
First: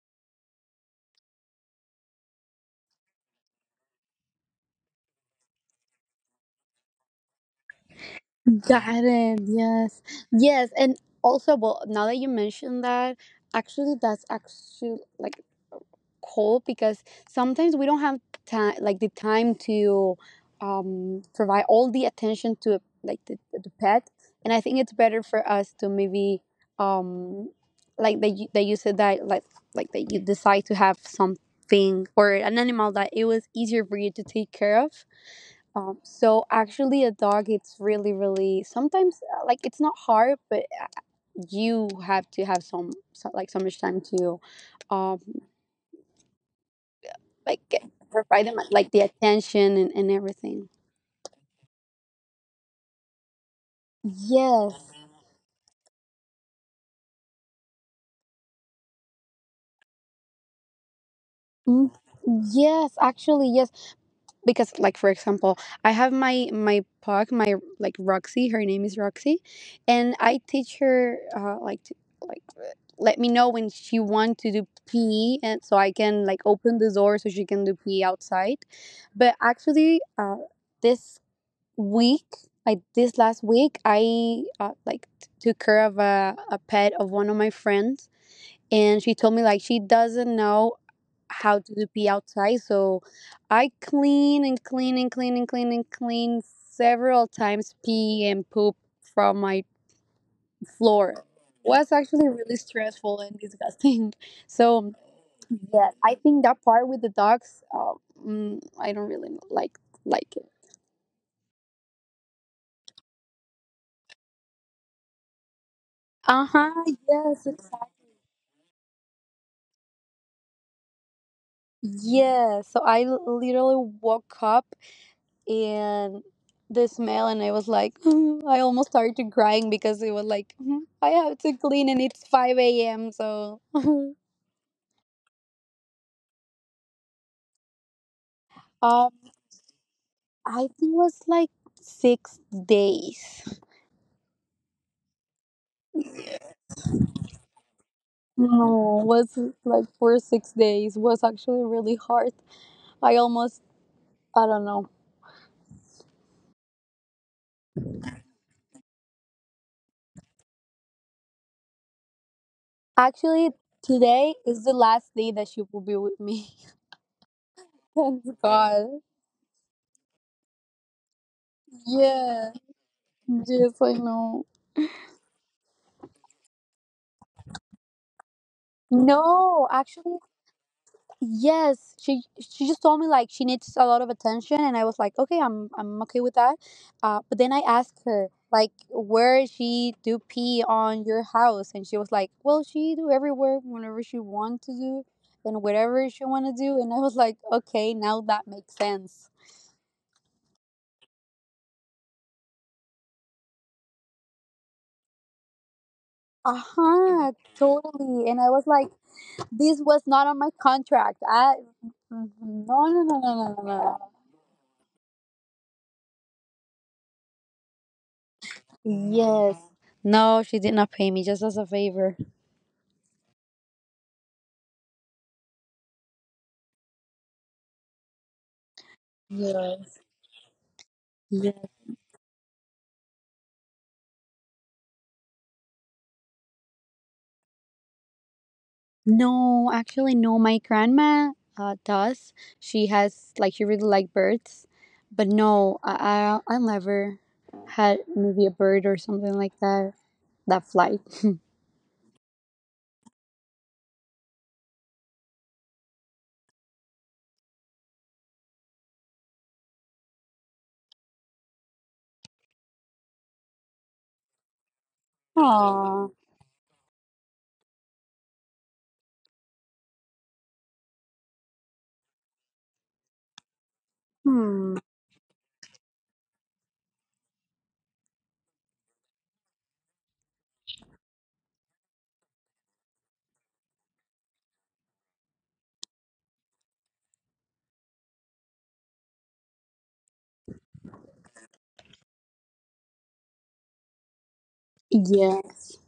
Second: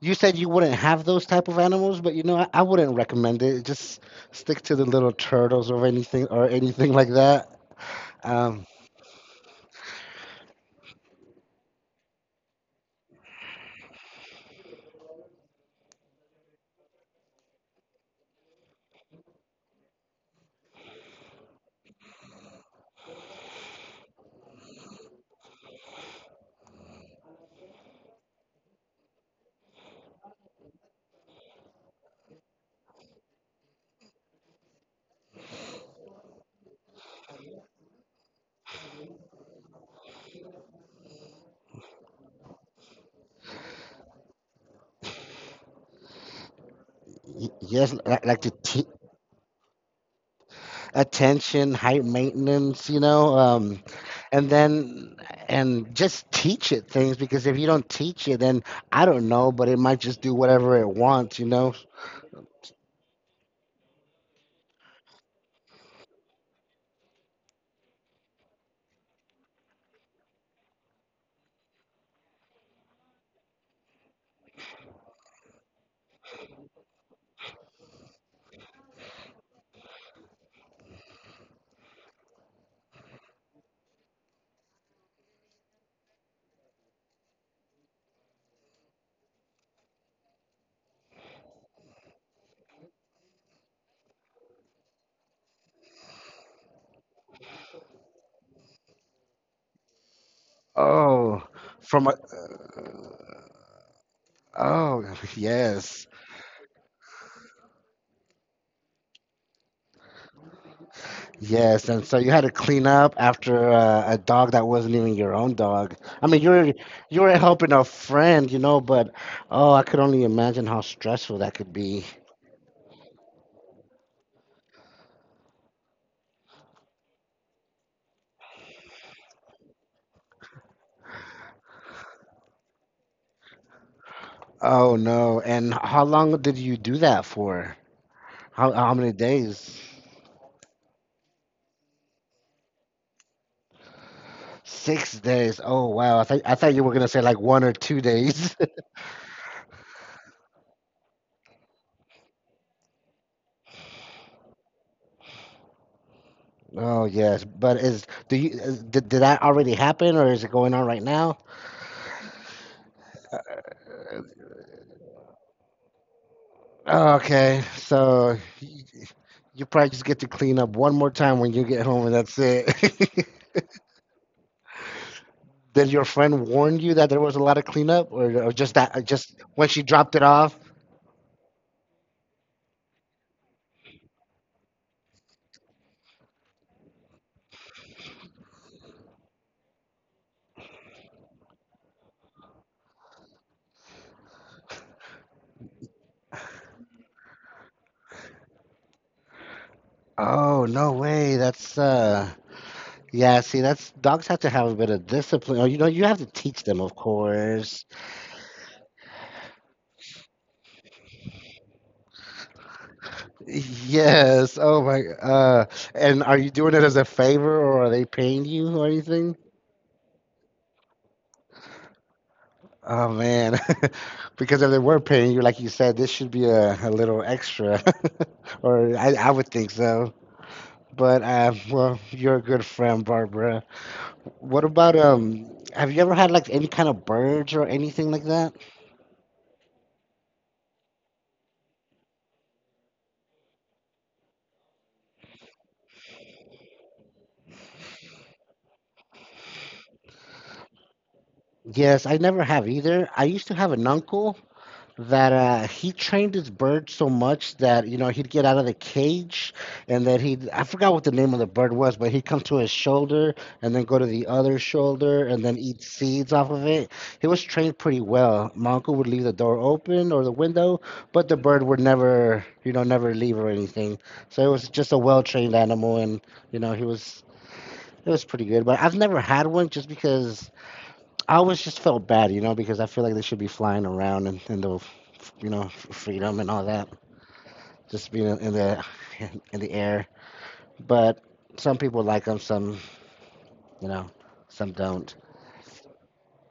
[SPEAKER 2] you said you wouldn't have those type of animals, but you know, I wouldn't recommend it. Just stick to the little turtles or anything like that. Um,
[SPEAKER 1] Got it, yes. Yes, and also, well, now that you mentioned that, actually, that's actually like cool because sometimes we don't have time, like the time to, provide all the attention to like the pet. And I think it's better for us to maybe, um, like that you said that, like that you decide to have something or an animal that it was easier for you to take care of. So actually, a dog, it's really, really sometimes like it's not hard, but you have to have some, so, like so much time to, um,
[SPEAKER 2] y-
[SPEAKER 1] like get,
[SPEAKER 2] yes, like,
[SPEAKER 1] provide them like the attention and everything.
[SPEAKER 2] attention, high maintenance, you know, and
[SPEAKER 1] Yes.
[SPEAKER 2] then and just teach it things, because if you don't teach it, then I don't know, but it might just do whatever it wants, you know.
[SPEAKER 1] Mm. Yes, actually, yes, because like for example I have my pug, my like Roxy, her name is Roxy, and I teach her, like to, like let me know when she want to do pee and so I can like open the door so she can do pee outside. But actually, this week like this last week I, like took care of a pet of one of my friends, and she told me like she doesn't know how to pee outside. So I clean and clean and clean and clean and clean several times, pee and poop from my floor.
[SPEAKER 2] Oh,
[SPEAKER 1] Was
[SPEAKER 2] from a
[SPEAKER 1] actually really stressful and disgusting. So
[SPEAKER 2] oh
[SPEAKER 1] yeah,
[SPEAKER 2] yes.
[SPEAKER 1] I think that part with the dogs, mm, I don't really like it.
[SPEAKER 2] Yes, and so you had to clean up after a dog that wasn't even your own dog. I mean,
[SPEAKER 1] Uh huh.
[SPEAKER 2] you were
[SPEAKER 1] Yes.
[SPEAKER 2] helping
[SPEAKER 1] Exactly.
[SPEAKER 2] a friend, you know, but oh, I could only imagine how stressful that could be.
[SPEAKER 1] Yeah. So I literally woke up and the smell, and I was like I almost started crying because it was like I have to clean and it's 5 a.m., so
[SPEAKER 2] Oh no! And how long did you do that for? How
[SPEAKER 1] um
[SPEAKER 2] many days?
[SPEAKER 1] I think it was like 6 days.
[SPEAKER 2] 6 days. Oh wow! I thought you were gonna say like 1 or 2 days.
[SPEAKER 1] No, it was like for 6 days. It was actually really hard. I almost, I don't know.
[SPEAKER 2] Oh yes, but is do you is, did that already happen, or is it going on right now?
[SPEAKER 1] Actually today is the last day that she will be with me.
[SPEAKER 2] Okay,
[SPEAKER 1] Thank
[SPEAKER 2] so
[SPEAKER 1] God.
[SPEAKER 2] you probably just get to clean up one more time when you get home, and that's
[SPEAKER 1] Yeah.
[SPEAKER 2] it.
[SPEAKER 1] Yes, I know.
[SPEAKER 2] Did your friend warn you that there was a lot of cleanup, or just that? Just
[SPEAKER 1] No,
[SPEAKER 2] when she
[SPEAKER 1] actually,
[SPEAKER 2] dropped it off?
[SPEAKER 1] yes, she just told me like she needs a lot of attention, and I was like, okay, I'm okay with that. But then I asked her like, where she do pee on your house, and she was like, well, she do everywhere whenever she want to do, and whatever she want to do, and I was like, okay, now that makes sense.
[SPEAKER 2] Oh no way! That's Yeah. See, that's, dogs have to have a bit of discipline. Oh, you know, you have to
[SPEAKER 1] Uh
[SPEAKER 2] teach them, of
[SPEAKER 1] huh,
[SPEAKER 2] course.
[SPEAKER 1] totally. And I was like, this was not on my contract. I no no no no no no no.
[SPEAKER 2] Yes. Oh my. And are you doing it as a favor, or are they paying you or anything?
[SPEAKER 1] No. Yes. No, she did not pay me just as a favor.
[SPEAKER 2] Oh man, because if they were paying you, like you said, this should be a little extra, or I would think
[SPEAKER 1] Yes.
[SPEAKER 2] so. But
[SPEAKER 1] Yes.
[SPEAKER 2] well, you're a good friend, Barbara. What about Have you ever had like any kind of birds or anything like that?
[SPEAKER 1] No, actually, no. My grandma does. She has like she really like birds, but no, I never had maybe a bird or something like that that flight.
[SPEAKER 2] Yes, I never have either. I used to have an uncle that he trained his bird so much that, you know, he'd get out of the cage, and that he'd, I forgot what the name of the bird was, but he'd come to his shoulder and then go to the other shoulder and then eat
[SPEAKER 1] Aww.
[SPEAKER 2] seeds off of it. He was trained pretty well. My uncle would leave the door open or the window, but the bird would never, you know, never leave or anything. So it was just a
[SPEAKER 1] Hmm.
[SPEAKER 2] well trained animal, and you know, he was it was pretty good. But I've never had one, just because I always just felt bad, you know, because I feel like they should be flying around and in the, you know, freedom and all that, just being in the in the air. But some people like them, some, you know, some don't.
[SPEAKER 1] Yes.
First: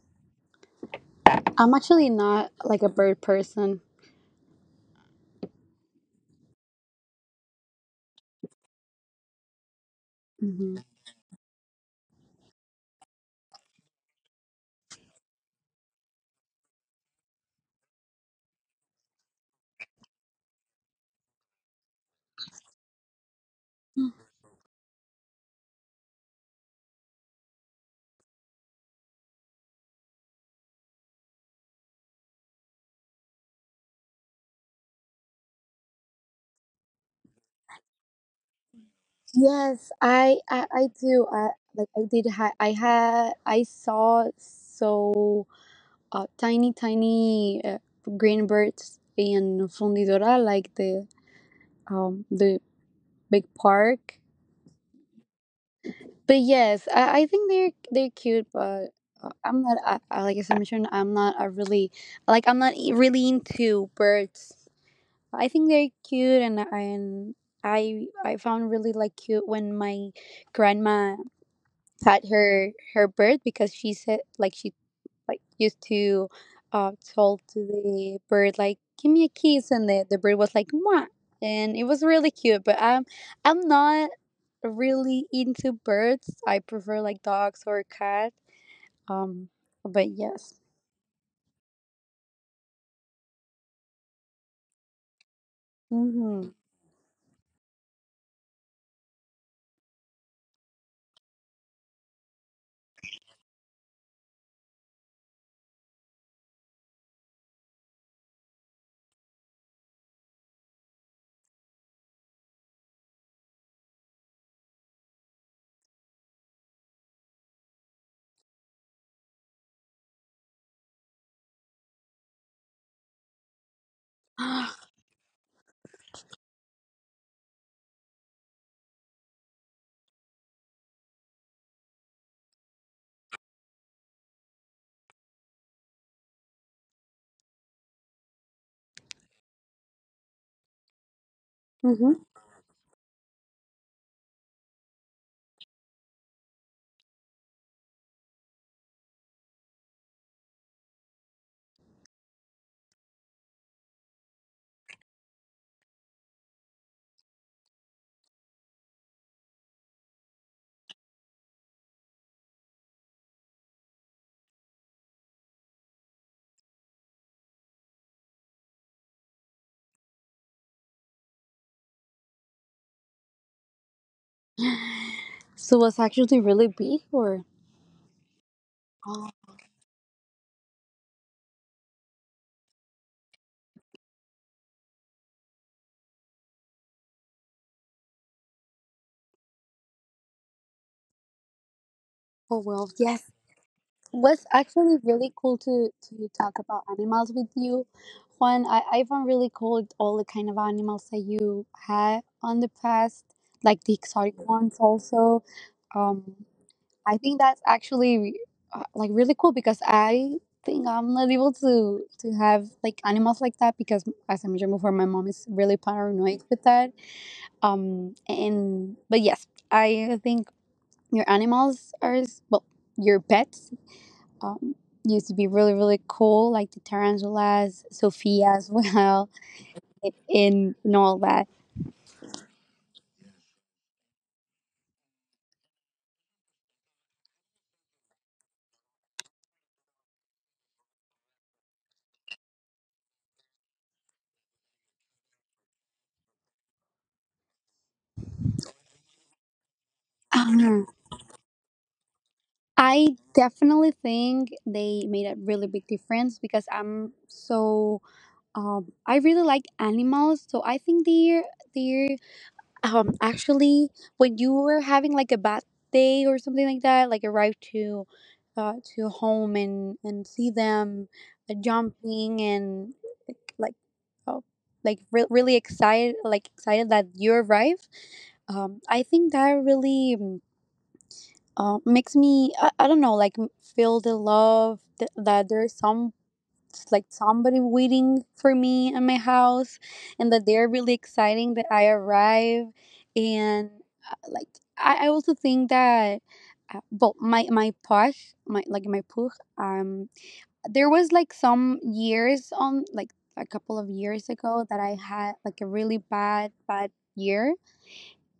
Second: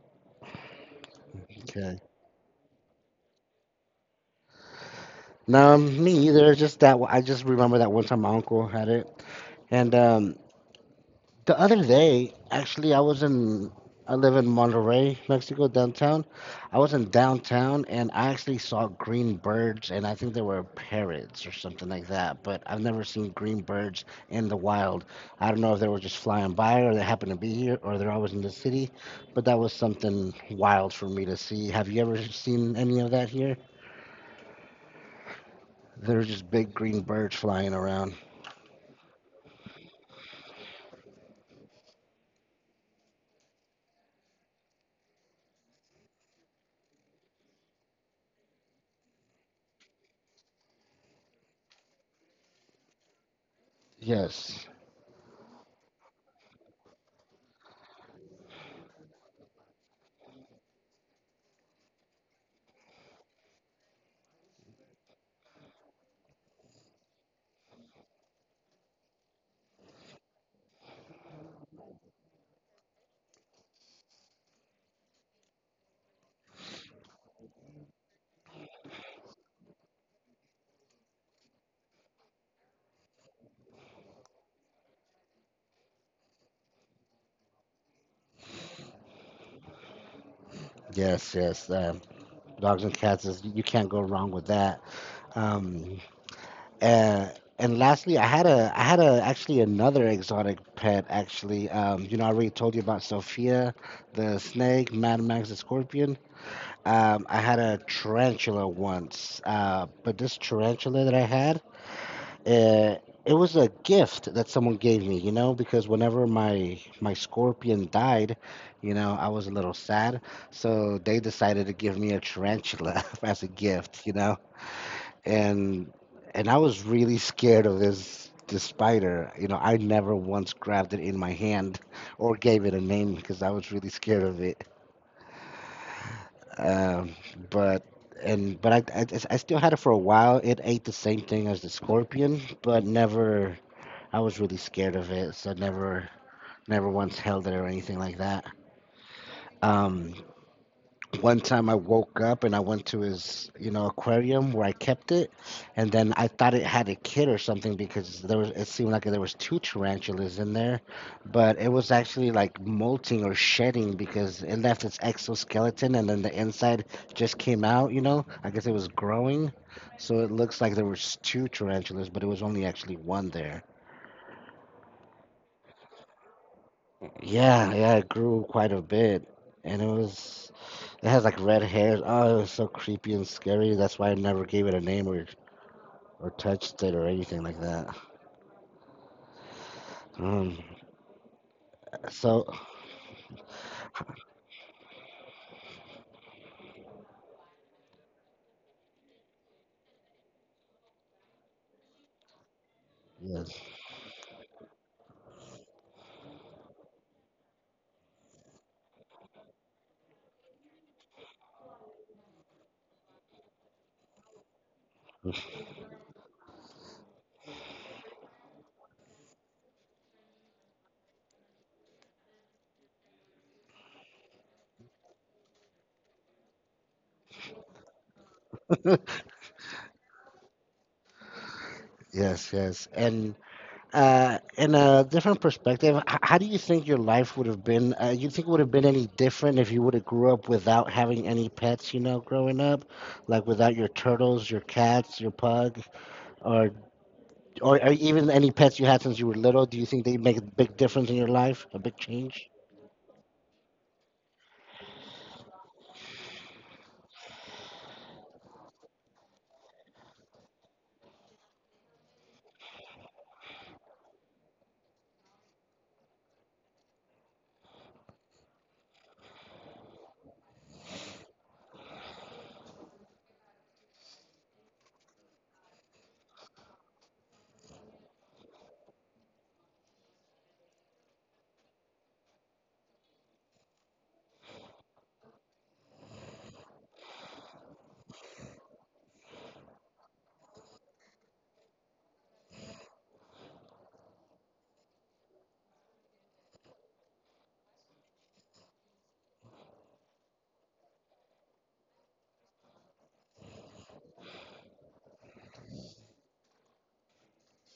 [SPEAKER 1] I'm
[SPEAKER 2] Okay.
[SPEAKER 1] actually not like a bird person.
[SPEAKER 2] No, me either. Just that I just remember that one time my uncle had it, and
[SPEAKER 1] Hmm.
[SPEAKER 2] the other day, actually, I live in Monterrey, Mexico, downtown. I was in downtown, and I actually saw green birds, and I think they were parrots or something like that. But I've never seen green birds in the wild. I don't know if they were just flying by or they happen to be here or they're always in the city, but that was something wild for me to see. Have you ever seen any of that here? There's just big green birds flying around.
[SPEAKER 1] Yes, I do. I did. I had I saw so tiny, tiny, green birds in Fundidora, like the, the big park.
[SPEAKER 2] Yes,
[SPEAKER 1] But yes, I think they're cute, but I'm not as I mentioned, I'm not a really like I'm not e, really into birds. I think they're cute, and I found really like cute when my grandma had her bird because she said like she like used to, told to the bird like give me a kiss and the bird was like Mwah, and it was really cute, but I'm not really into birds. I prefer like dogs or cat, um, but yes.
[SPEAKER 2] yes, yes. Dogs and cats is, you can't go wrong with that.
[SPEAKER 1] Mm-hmm.
[SPEAKER 2] Um, uh, and lastly, I had a, actually, another exotic pet. Actually, you know, I already told you about Sophia, the snake, Mad Max, the scorpion. I had a tarantula once, but this tarantula that I had, uh, it was a gift that someone gave me. You know, because whenever my scorpion died, you know, I was a little sad, so they decided to give me a tarantula as a gift. You know, and I was really scared of this spider. You know, I never once grabbed it in my hand or gave it a name because I was really scared of it. Um, but but I still had it for a while. It ate the same thing
[SPEAKER 1] Mm-hmm.
[SPEAKER 2] as the scorpion, but never. I was really scared of it, so never once held it or anything like that. Um, One time I woke up and I went to his, you know, aquarium where I kept it, and then I thought it had a kid or something, because there was it seemed like there was two tarantulas in there, but it was actually like molting or shedding, because it left its exoskeleton and then the inside just came out, you know? I guess it was growing. So it looks like there was two tarantulas, but it was only actually one there.
[SPEAKER 1] So it was actually really big or
[SPEAKER 2] Yeah, yeah, it grew quite a
[SPEAKER 1] oh,
[SPEAKER 2] bit, and it has like red hairs. Oh, it was so creepy and scary. That's why I never gave it a name or touched it or anything like that. Um,
[SPEAKER 1] oh well
[SPEAKER 2] so
[SPEAKER 1] yes, was actually really cool to talk about animals with you, Juan. I found really cool all the kind of animals that you had on the past, like the
[SPEAKER 2] yes,
[SPEAKER 1] exotic ones also. Um, I think that's actually like really cool because I think I'm not able to have like animals like that because as I mentioned before, my mom is really paranoid with that. And but yes, I think your animals are well, your pets, um, used to be really really cool, like the tarantulas, Sophia as well, and all that.
[SPEAKER 2] yes, yes, and. In a different perspective, how do you think your life would have been? You think it would have been any different if you would have grew up without having any pets? You know, growing up, like without your turtles, your cats, your pug, or or even any pets you had since you were little? Do you think they
[SPEAKER 1] Um,
[SPEAKER 2] make a big difference in your life, a big change?
[SPEAKER 1] I definitely think they made a really big difference because I'm so I really like animals, so I think their actually when you were having like a bad day or something like that like arrive to home and see them jumping and like, oh, like really excited like excited that you arrive, um, I think that really makes me, I don't know like feel the love that there's someone. It's like somebody waiting for me at my house and that they're really exciting that I arrive, and like I also think that well my push, um, there was like some years on like a couple of years ago that I had like a really bad year,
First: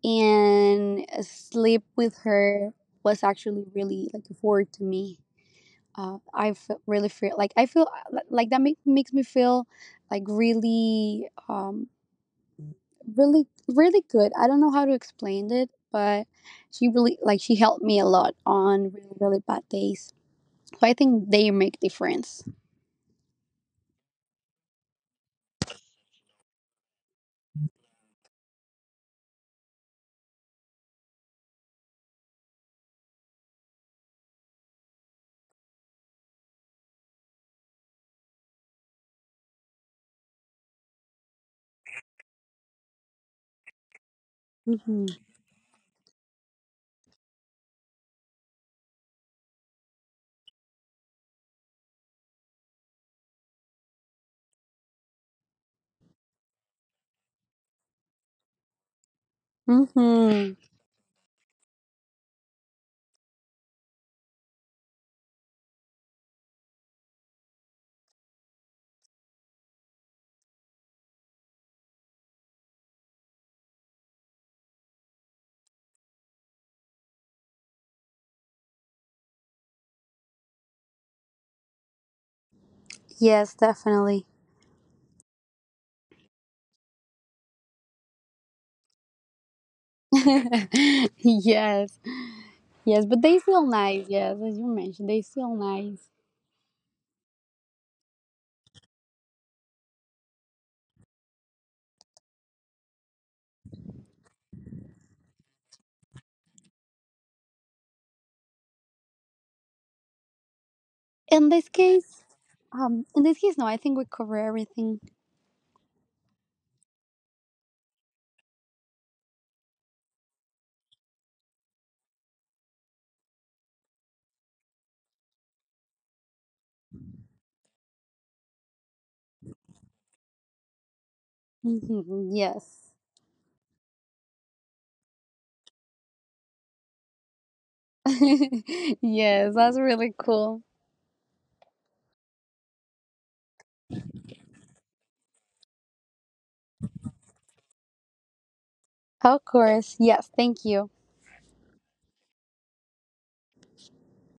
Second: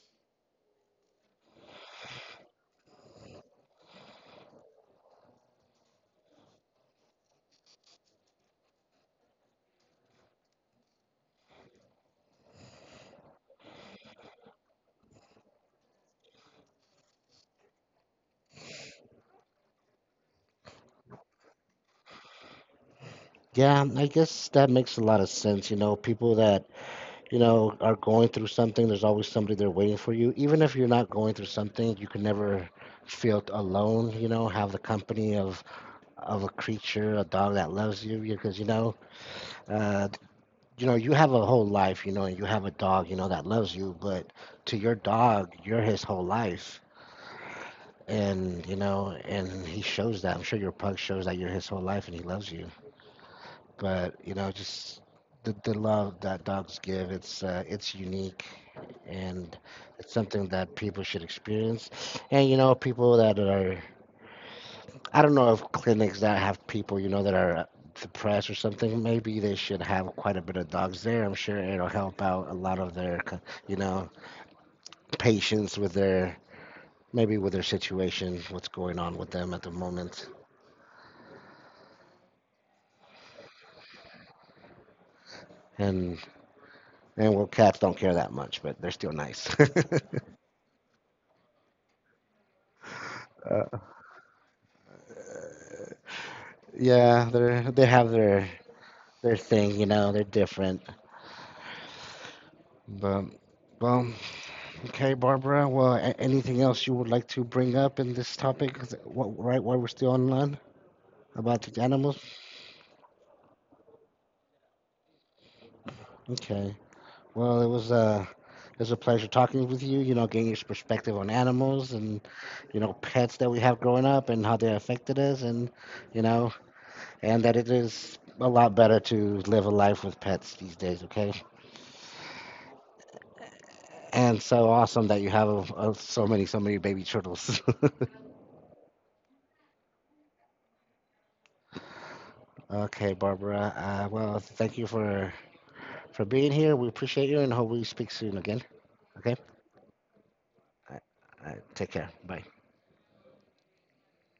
[SPEAKER 1] and sleep with her was actually really like a word to me. Uh, I feel really feel like I feel like that makes me feel like really, really, really good. I don't know how to explain it, but she really like she helped me a lot on really really bad days. So I think they make difference.
[SPEAKER 2] Yeah, I guess that makes a lot of sense. You know, people that, you know, are going through something, there's always somebody there waiting for you. Even if you're not going through something, you can never feel alone, you know, have the company of a creature, a dog that loves you, because you know, uh, you know, you have a whole life, you know, and you have a dog, you know, that loves you, but to your
[SPEAKER 1] Mm-hmm.
[SPEAKER 2] dog, you're his whole life. And you know, and he shows that. I'm sure your pug shows that you're his whole life, and he loves you. But you know, just the love that dogs give, it's unique, and it's something
[SPEAKER 1] Mm-hmm.
[SPEAKER 2] that people should experience. And you know, people that are, I don't know if clinics that have people, you know, that are depressed or something, maybe they should have quite a bit of dogs there. I'm sure it'll help out a lot of their you know, patients with their, maybe with their situation, what's going on with them at the moment.
[SPEAKER 1] Yes, definitely.
[SPEAKER 2] And And well, cats don't care that much, but they're still nice.
[SPEAKER 1] Yes, yes, but they still nice. Yes, as you mentioned, they still nice.
[SPEAKER 2] Yeah, they're, they have their thing, you know. They're different. But well, okay, Barbara. Well, anything else you would like to bring up in this topic? Right, while we're still online about
[SPEAKER 1] In
[SPEAKER 2] the
[SPEAKER 1] this
[SPEAKER 2] animals.
[SPEAKER 1] case, in this case, no. I think we cover everything.
[SPEAKER 2] Okay. Well, it was a pleasure talking with you. You know, getting your perspective on animals and you know pets that we have growing up and how they affected us, and you know, and that it is a lot better to live a life with pets these days, okay?
[SPEAKER 1] Mhm, yes.
[SPEAKER 2] And so awesome that you have a, so many, so many baby turtles.
[SPEAKER 1] Yes, that's really cool.
[SPEAKER 2] Okay, Barbara. Well, thank you for being here. We appreciate you, and hope we speak soon again. Okay.
[SPEAKER 1] Of course. Yes, thank
[SPEAKER 2] Right,
[SPEAKER 1] you.
[SPEAKER 2] all right, take care. Bye.